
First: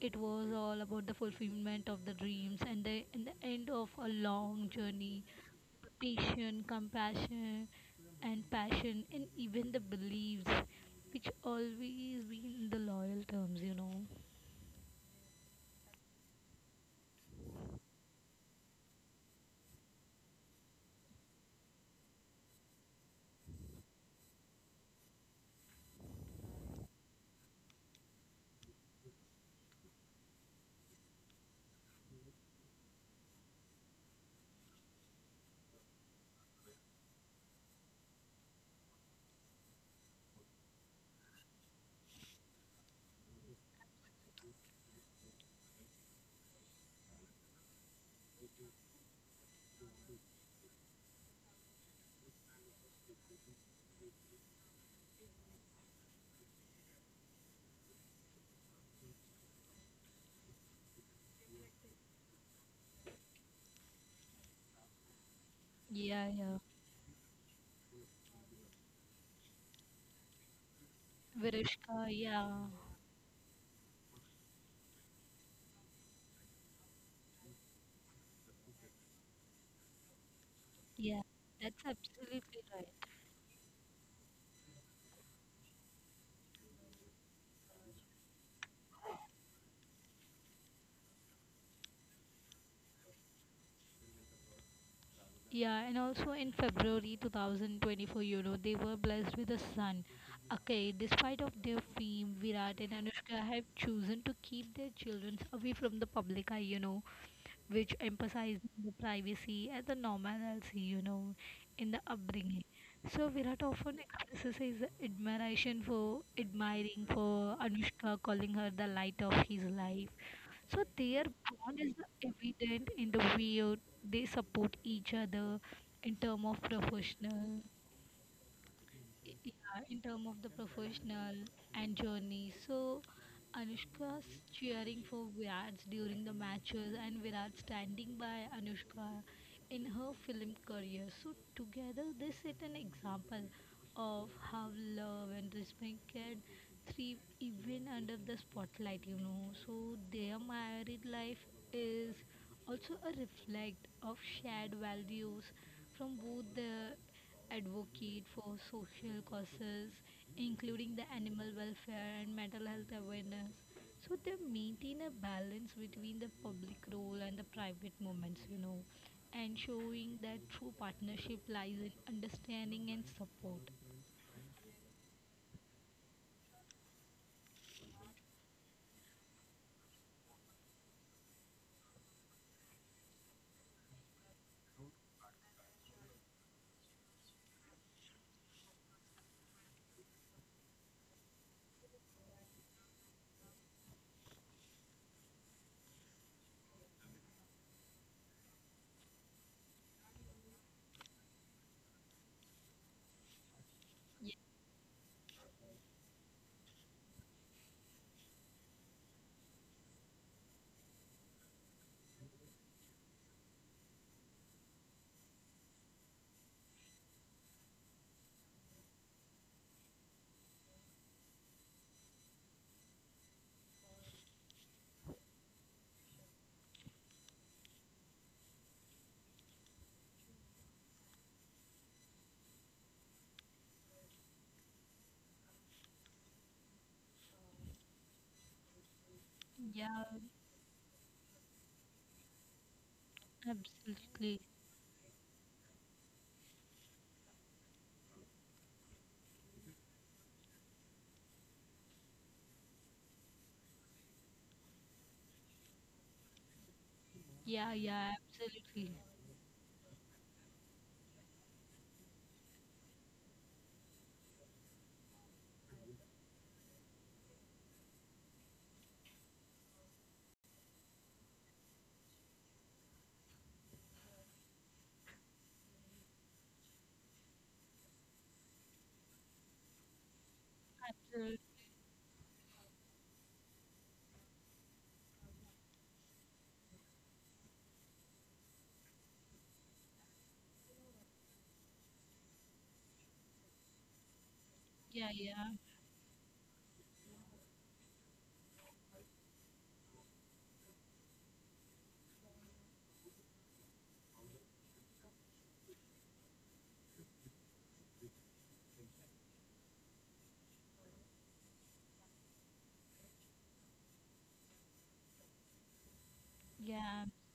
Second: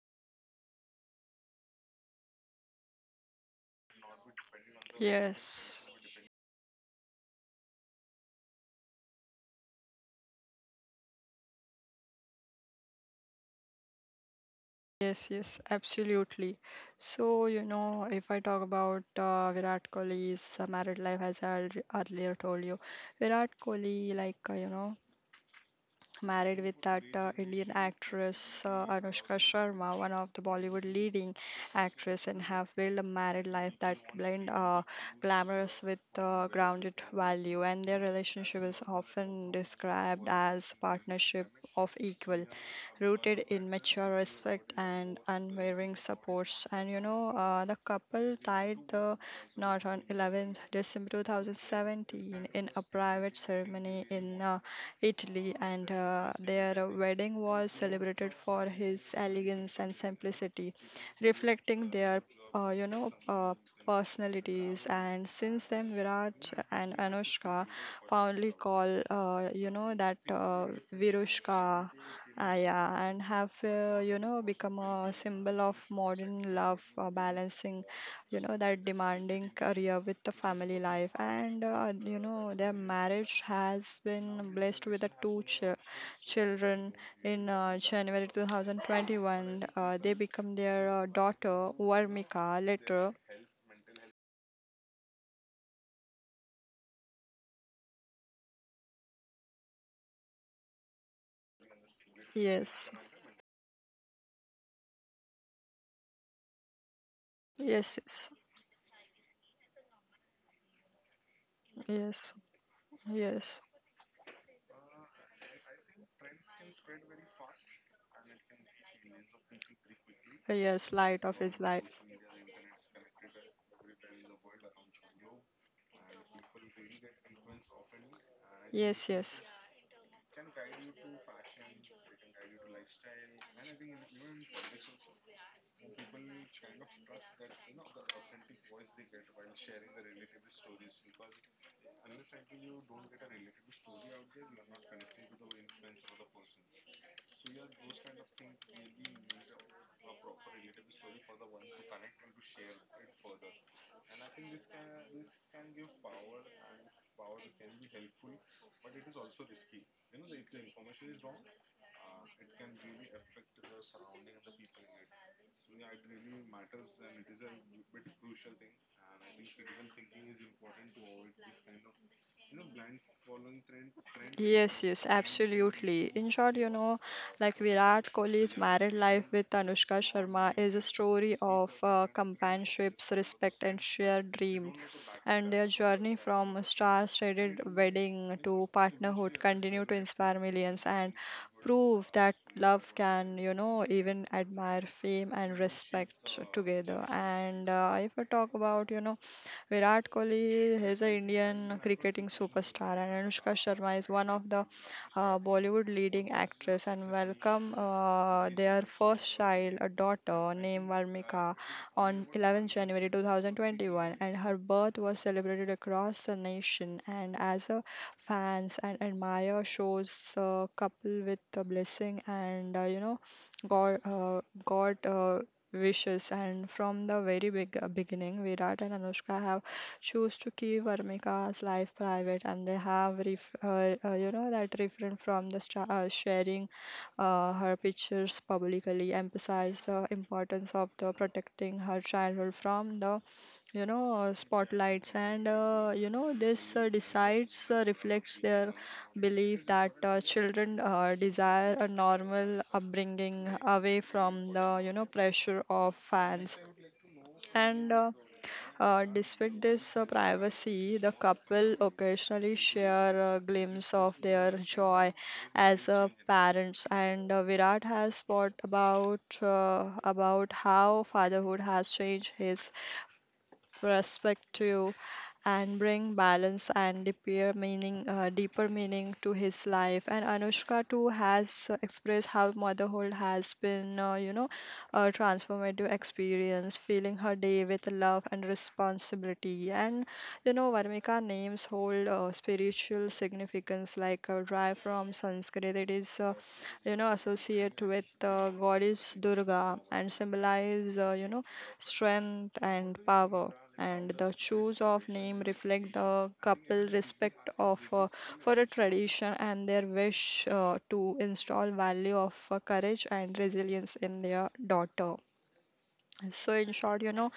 Speaker 2: It was all about the fulfillment of the dreams and the end of a long journey,
Speaker 1: yes,
Speaker 2: patience, compassion, and passion, and even the beliefs, which always been the loyal terms, you know.
Speaker 1: yes, yes, absolutely. So if I talk about Virat Kohli's married life, as I earlier told you, Virat Kohli, like uh, you know married with that Indian actress Anushka Sharma, one of the Bollywood leading actress, and have built a married life that blend glamorous with grounded value. And their relationship is often described as partnership of equal, rooted in mature respect and unwavering supports. And the couple tied the knot on 11th December 2017 in a private ceremony in Italy, and their wedding was celebrated for his elegance and simplicity, reflecting their, uh, you know, uh, personalities. And since then,
Speaker 2: Yeah,
Speaker 1: Virat
Speaker 2: yeah.
Speaker 1: and Anushka fondly call, you know, that Virushka.
Speaker 2: Virishka, yeah,
Speaker 1: Yeah, and have, become a symbol of modern love, balancing you know that demanding career with the family life,
Speaker 2: yeah.
Speaker 1: and
Speaker 2: That's absolutely
Speaker 1: their
Speaker 2: right.
Speaker 1: marriage has been blessed with the two children. In January 2021, they become their daughter Varmika later.
Speaker 2: Yeah, and also in February 2024, you know, they were blessed with a son. Okay, despite of their fame, Virat
Speaker 1: Yes,
Speaker 2: and Anushka have chosen to keep their children away from the public eye, you know,
Speaker 1: yes,
Speaker 2: which
Speaker 1: yes,
Speaker 2: emphasizes the privacy and the normalcy, you know, in the
Speaker 1: yes,
Speaker 2: upbringing. So
Speaker 1: yes,
Speaker 2: Virat often expresses his admiration for admiring for Anushka, calling her the light of his life.
Speaker 1: yes,
Speaker 2: So
Speaker 1: light
Speaker 2: their
Speaker 1: of his
Speaker 2: bond
Speaker 1: life,
Speaker 2: is evident in the way they support each other in terms of professional
Speaker 1: yes, yes.
Speaker 2: yeah, in terms of the professional and journey. So Anushka's cheering for Virat during the matches and Virat standing by Anushka in her film career. So together they set an example of how love and respect can thrive even under the spotlight, you know. So their married life is also a reflect of shared values from both the advocate for social causes, including the animal welfare and mental health awareness. So they maintain a balance between the public role and the private moments, you know, and showing that true partnership lies in understanding and support.
Speaker 1: Yes, yes, absolutely. In short, like Virat Kohli's married life with Anushka Sharma is a story of companionships, respect, and shared dream. And their journey from a star-studded wedding to partnerhood continue to inspire millions and prove that love can, even admire fame and respect together. And if I talk about, Virat Kohli is an Indian cricketing superstar, and Anushka Sharma is one
Speaker 2: Yeah,
Speaker 1: of the Bollywood leading actress. And welcome their first child, a daughter named Varmika, on 11th January 2021, and her birth was celebrated across the nation. And as a fans and admire shows couple with the blessing, and God wishes, and from the very big, beginning, Virat and Anushka have chose to keep Varmika's life private, and they have ref- you know that refrain from the sharing her pictures publicly, emphasize the
Speaker 2: yeah,
Speaker 1: importance of the protecting her childhood from the,
Speaker 2: absolutely.
Speaker 1: spotlights. And this decides reflects their believe that children desire a normal upbringing, away from the, pressure of fans.
Speaker 2: Yeah,
Speaker 1: and uh,
Speaker 2: yeah, absolutely.
Speaker 1: uh, despite this privacy, the couple occasionally share a glimpse of their joy as parents, and Virat has thought about how fatherhood has changed his respect to you, and bring balance and deeper meaning to his life. And Anushka too
Speaker 2: Absolutely.
Speaker 1: has expressed how motherhood has been, a transformative experience, filling her day with love and responsibility. And Varmika names hold spiritual significance. Like dry
Speaker 2: Yeah,
Speaker 1: from
Speaker 2: yeah,
Speaker 1: Sanskrit, it is associated with Goddess Durga and symbolize, strength and power. And the choice of name reflect the couple respect of for a tradition, and their wish to install value of courage and resilience in their daughter. So in short,
Speaker 2: yeah,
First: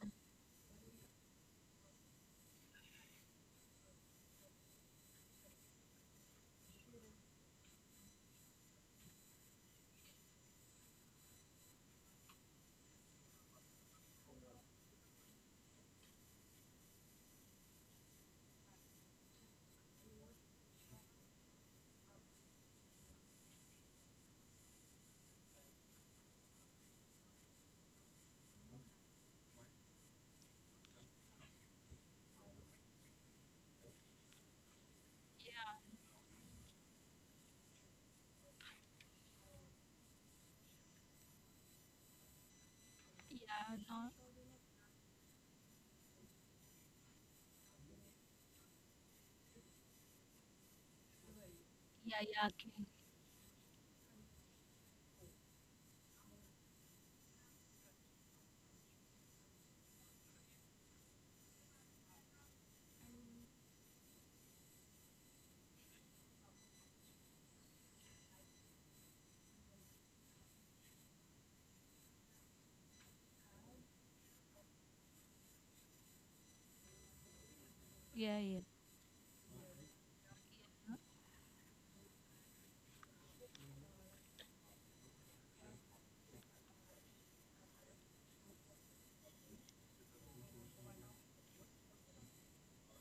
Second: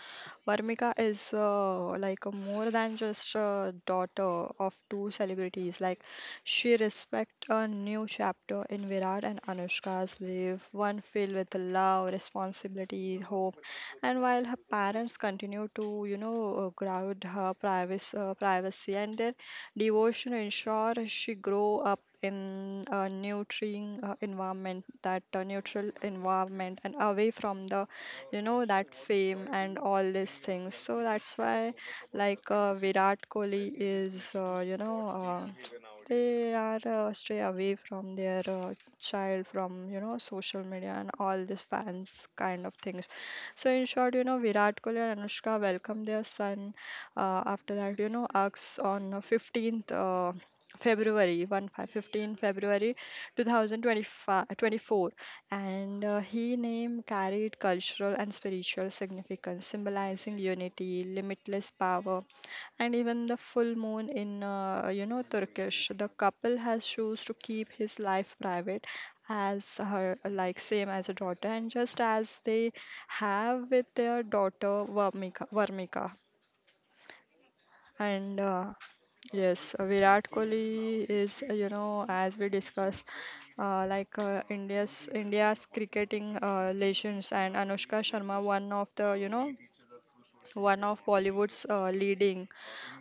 Speaker 1: Varmika is, like a more than just a daughter of two celebrities. Like she respect a new chapter in Virat and Anushka's life, one filled with love, responsibility, hope. And while her parents continue to, ground her privacy, and their devotion ensure she grow up in a nurturing environment, that neutral environment, and away from the, you know that fame and all these things. So that's why, Virat Kohli is,
Speaker 2: yeah,
Speaker 1: they are stray away from their child from, social media and all these fans kind of things. So
Speaker 2: yeah,
Speaker 1: in
Speaker 2: no,
Speaker 1: short, Virat Kohli and Anushka welcomed their son, after that you know Acts, on 15th February 1 5
Speaker 2: yeah,
Speaker 1: fifteenth
Speaker 2: yeah, okay.
Speaker 1: February 2024, and he name carried cultural and spiritual significance, symbolizing unity, limitless power, and even the full moon in, Turkish. The couple has chose to keep his life private, as her like same as a daughter, and just as they have with their daughter Varmika, Varmika.
Speaker 2: Yeah,
Speaker 1: And
Speaker 2: yeah.
Speaker 1: Yes, Virat Kohli is, as we discussed, India's cricketing legends, and Anushka Sharma, one of the, one of Bollywood's leading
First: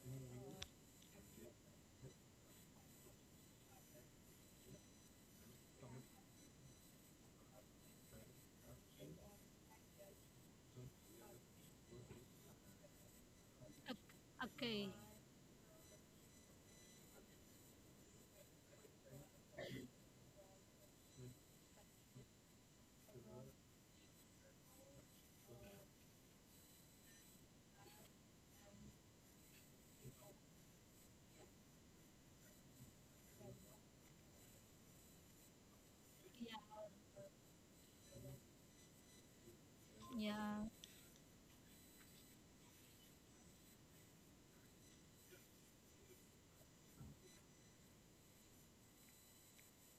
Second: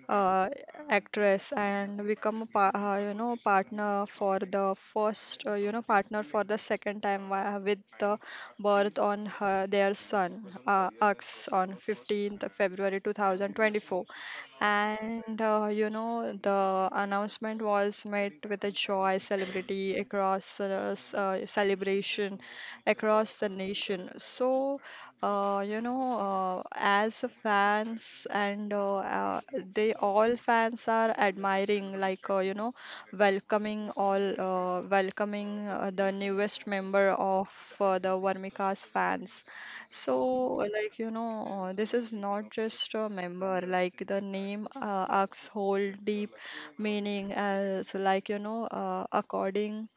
Speaker 1: uh, actress, and become a partner for the first you know partner for the second time, with the birth on her, their son Aks on 15th February 2024,
Speaker 2: Okay, okay.
Speaker 1: and the announcement was met with a joy celebrity across celebration across the nation. So, as a fans and, they all fans are admiring, welcoming all, welcoming the
Speaker 2: yeah,
Speaker 1: newest member of the Vermica's fans. So,
Speaker 2: yeah.
Speaker 1: this is not just a member. Like the name acts whole deep meaning as, according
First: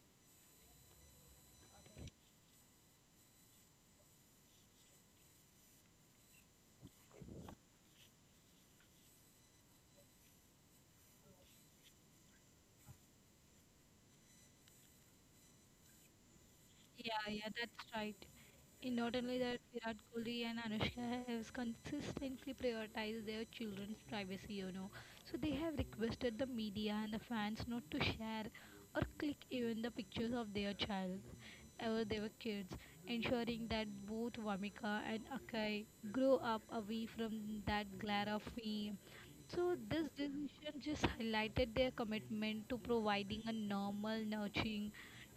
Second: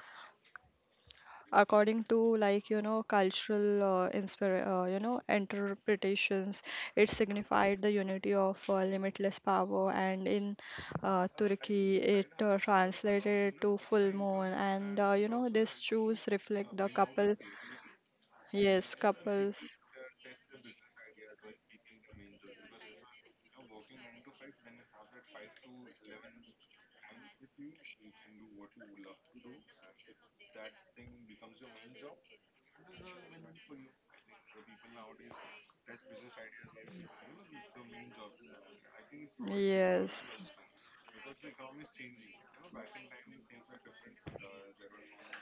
Speaker 1: according to, cultural interpretations. It signified the unity of limitless power, and in Turkey it translated to full moon, and these shoes reflect the
Speaker 2: Yeah,
Speaker 1: couple.
Speaker 2: yeah, that's right.
Speaker 1: Yes,
Speaker 2: And not only that,
Speaker 1: couples.
Speaker 2: Virat Kohli and Anushka have consistently prioritized their children's privacy, you know. So they have requested the media and the fans not to share or click even the pictures of their child ever they were kids, ensuring that both Vamika and Akai grow up away from that glare of fame. So this
Speaker 1: Yes,
Speaker 2: decision just highlighted their commitment to providing a normal, nurturing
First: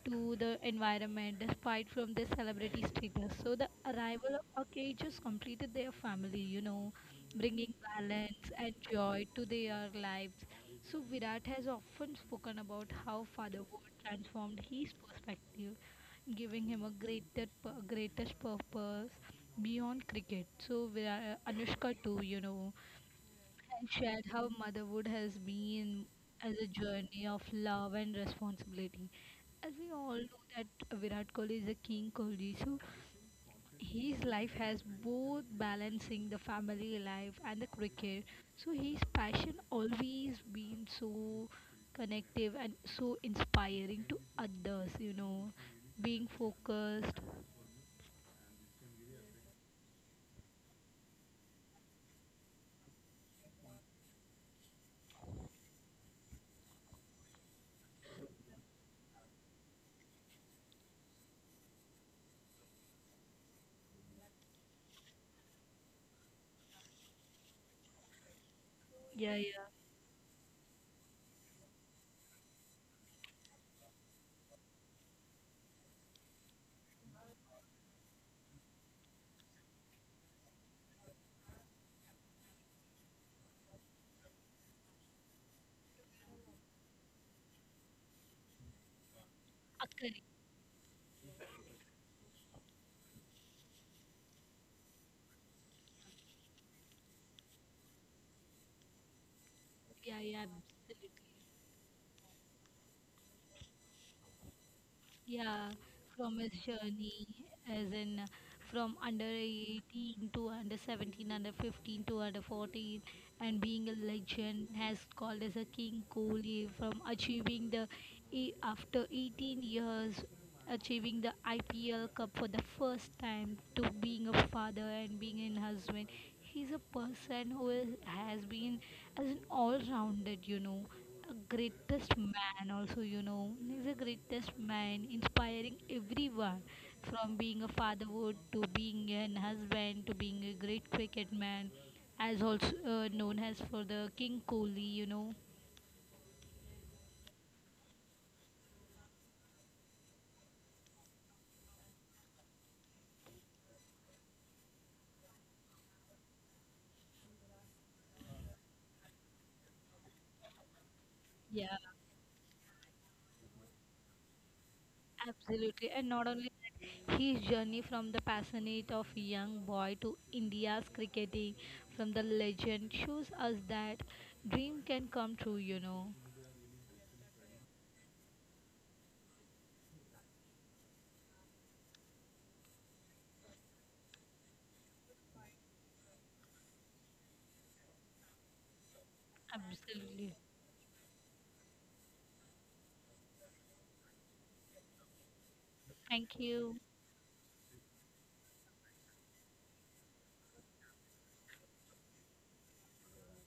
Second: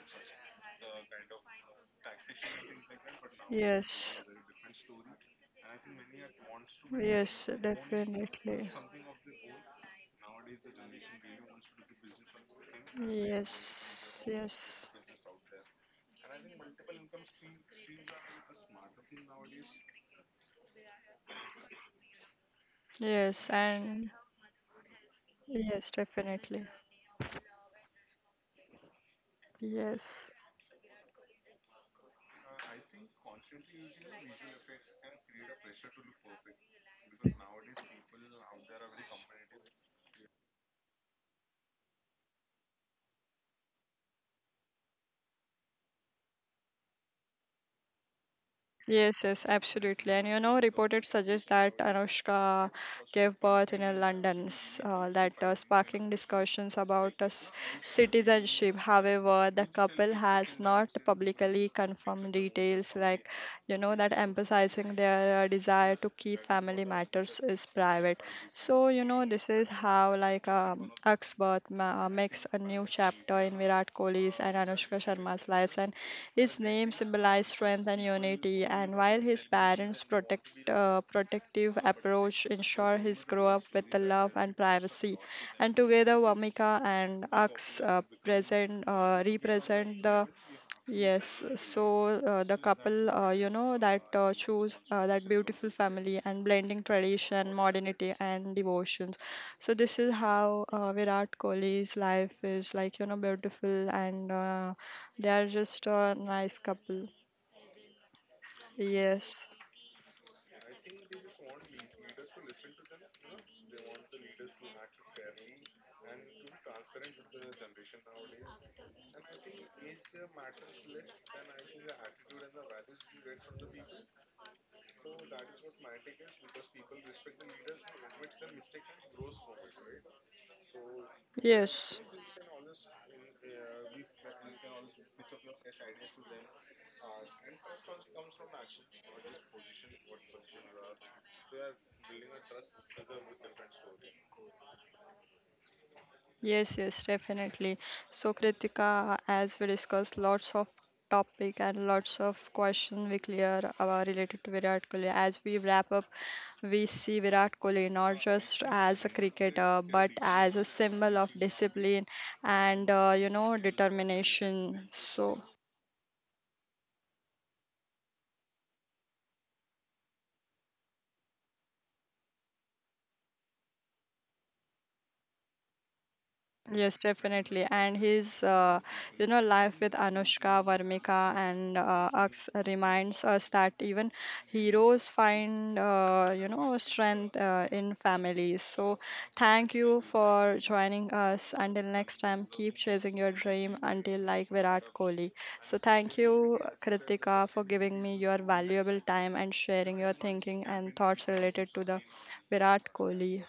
Speaker 2: to the environment despite from their celebrity status. So the
Speaker 1: it's
Speaker 2: arrival of our cages completed their family, you know,
Speaker 1: yes, own
Speaker 2: bringing balance
Speaker 1: definitely.
Speaker 2: and joy to their lives. So Virat has often spoken about
Speaker 1: Their,
Speaker 2: how fatherhood
Speaker 1: yes, own,
Speaker 2: transformed
Speaker 1: yes,
Speaker 2: his perspective, giving him a greatest purpose beyond cricket. So Virat, Anushka too, you know,
Speaker 1: yes,
Speaker 2: and
Speaker 1: and
Speaker 2: shared how motherhood has
Speaker 1: yes,
Speaker 2: been as a
Speaker 1: definitely.
Speaker 2: journey of love and responsibility. As we all
Speaker 1: Yes,
Speaker 2: know that Virat Kohli is a king Kohli, so his life has both balancing the family life and the cricket. So his passion always been so connective and so inspiring to others. You know, being focused.
Speaker 1: yes, yes, absolutely. And reported suggest that Anushka gave birth in a London, s- that sparking discussions about citizenship. However, the couple has not publicly confirmed details, like you know, that emphasizing their desire to keep family matters is private. So
Speaker 2: Yeah,
Speaker 1: this is
Speaker 2: yeah.
Speaker 1: how, Axe birth makes a new chapter in Virat Kohli's and Anushka Sharma's lives, and his name symbolizes strength and unity, and while his parents' protective approach ensure his grow up with the love and privacy, and together Vamika and Ax present
Speaker 2: Uh,
Speaker 1: represent
Speaker 2: correct.
Speaker 1: the. Yes, so, the couple, you know, that choose that beautiful family, and blending tradition, modernity, and devotion. So this is
Speaker 2: Yeah, yeah,
Speaker 1: how
Speaker 2: absolutely.
Speaker 1: Virat Kohli's life is like, beautiful, and they are
Speaker 2: Yeah,
Speaker 1: just a
Speaker 2: from his
Speaker 1: nice couple.
Speaker 2: journey, as in from under
Speaker 1: Yes,
Speaker 2: 18 to under 17, under 15 to under 14, and being a legend, has called as a King Kohli from achieving the after 18 years, achieving the IPL Cup for the first time, to being a father and being a husband. He's a person has been as an all-rounded, you know,
Speaker 1: yes,
Speaker 2: greatest man. Also, you know, he's a greatest man inspiring everyone from being a fatherhood to being an husband to being a great cricket man, as also known as for the king kohli, you know.
Speaker 1: yes, yes, definitely. So, Kritika, as we discussed, lots of topic and lots of question we clear related to Virat Kohli. As we wrap up, we see Virat Kohli not just as a cricketer but as a symbol of
Speaker 2: Yeah,
Speaker 1: discipline and determination. So.
Speaker 2: absolutely, and not only that, his journey from the passionate of young boy to India's cricketing from the legend shows us that dream can come true, you know.
Speaker 1: Yes, definitely. And his, life with Anushka, Varmika, and Aks reminds us that even heroes find, strength in families. So, thank you
Speaker 2: Absolutely.
Speaker 1: for joining us. Until next time, keep chasing your dream until like Virat Kohli. So, thank
Speaker 2: Thank
Speaker 1: you,
Speaker 2: you.
Speaker 1: Kritika, for giving me your valuable time and sharing your thinking and thoughts related to the Virat Kohli.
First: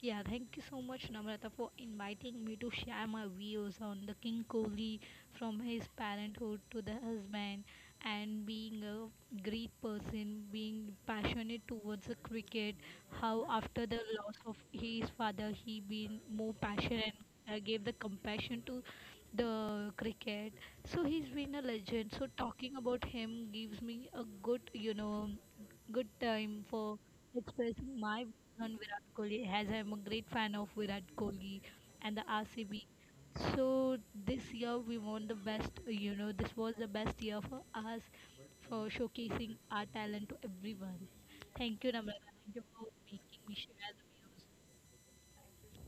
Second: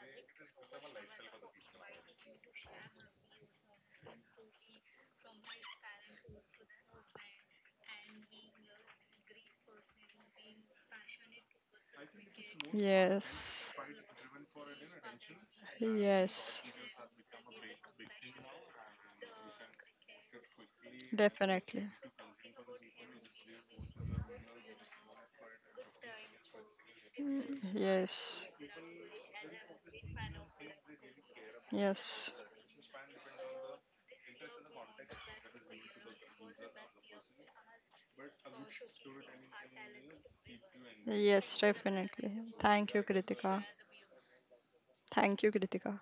Speaker 2: Yeah, thank you so much, Namrata, for inviting me to share my views on the King Kohli, from his parenthood to the husband and being a great person, being passionate towards the cricket. How
Speaker 1: Yes,
Speaker 2: after the loss of his father, he been
Speaker 1: yes.
Speaker 2: more passionate and gave the compassion to the cricket. So he's been a
Speaker 1: Definitely.
Speaker 2: legend. So talking about him gives me a good, you know, good time for expressing my
Speaker 1: Yes.
Speaker 2: views on Virat Kohli, as I'm a great fan of Virat Kohli and
Speaker 1: Yes.
Speaker 2: the RCB. So this year we won the best, you know, this was the best year for us for showcasing our talent to everyone.
Speaker 1: Yes,
Speaker 2: Thank you,
Speaker 1: definitely.
Speaker 2: Namrata. Thank you
Speaker 1: Thank
Speaker 2: for
Speaker 1: you,
Speaker 2: making
Speaker 1: Kritika.
Speaker 2: me share the views.
Speaker 1: Thank you, Kritika.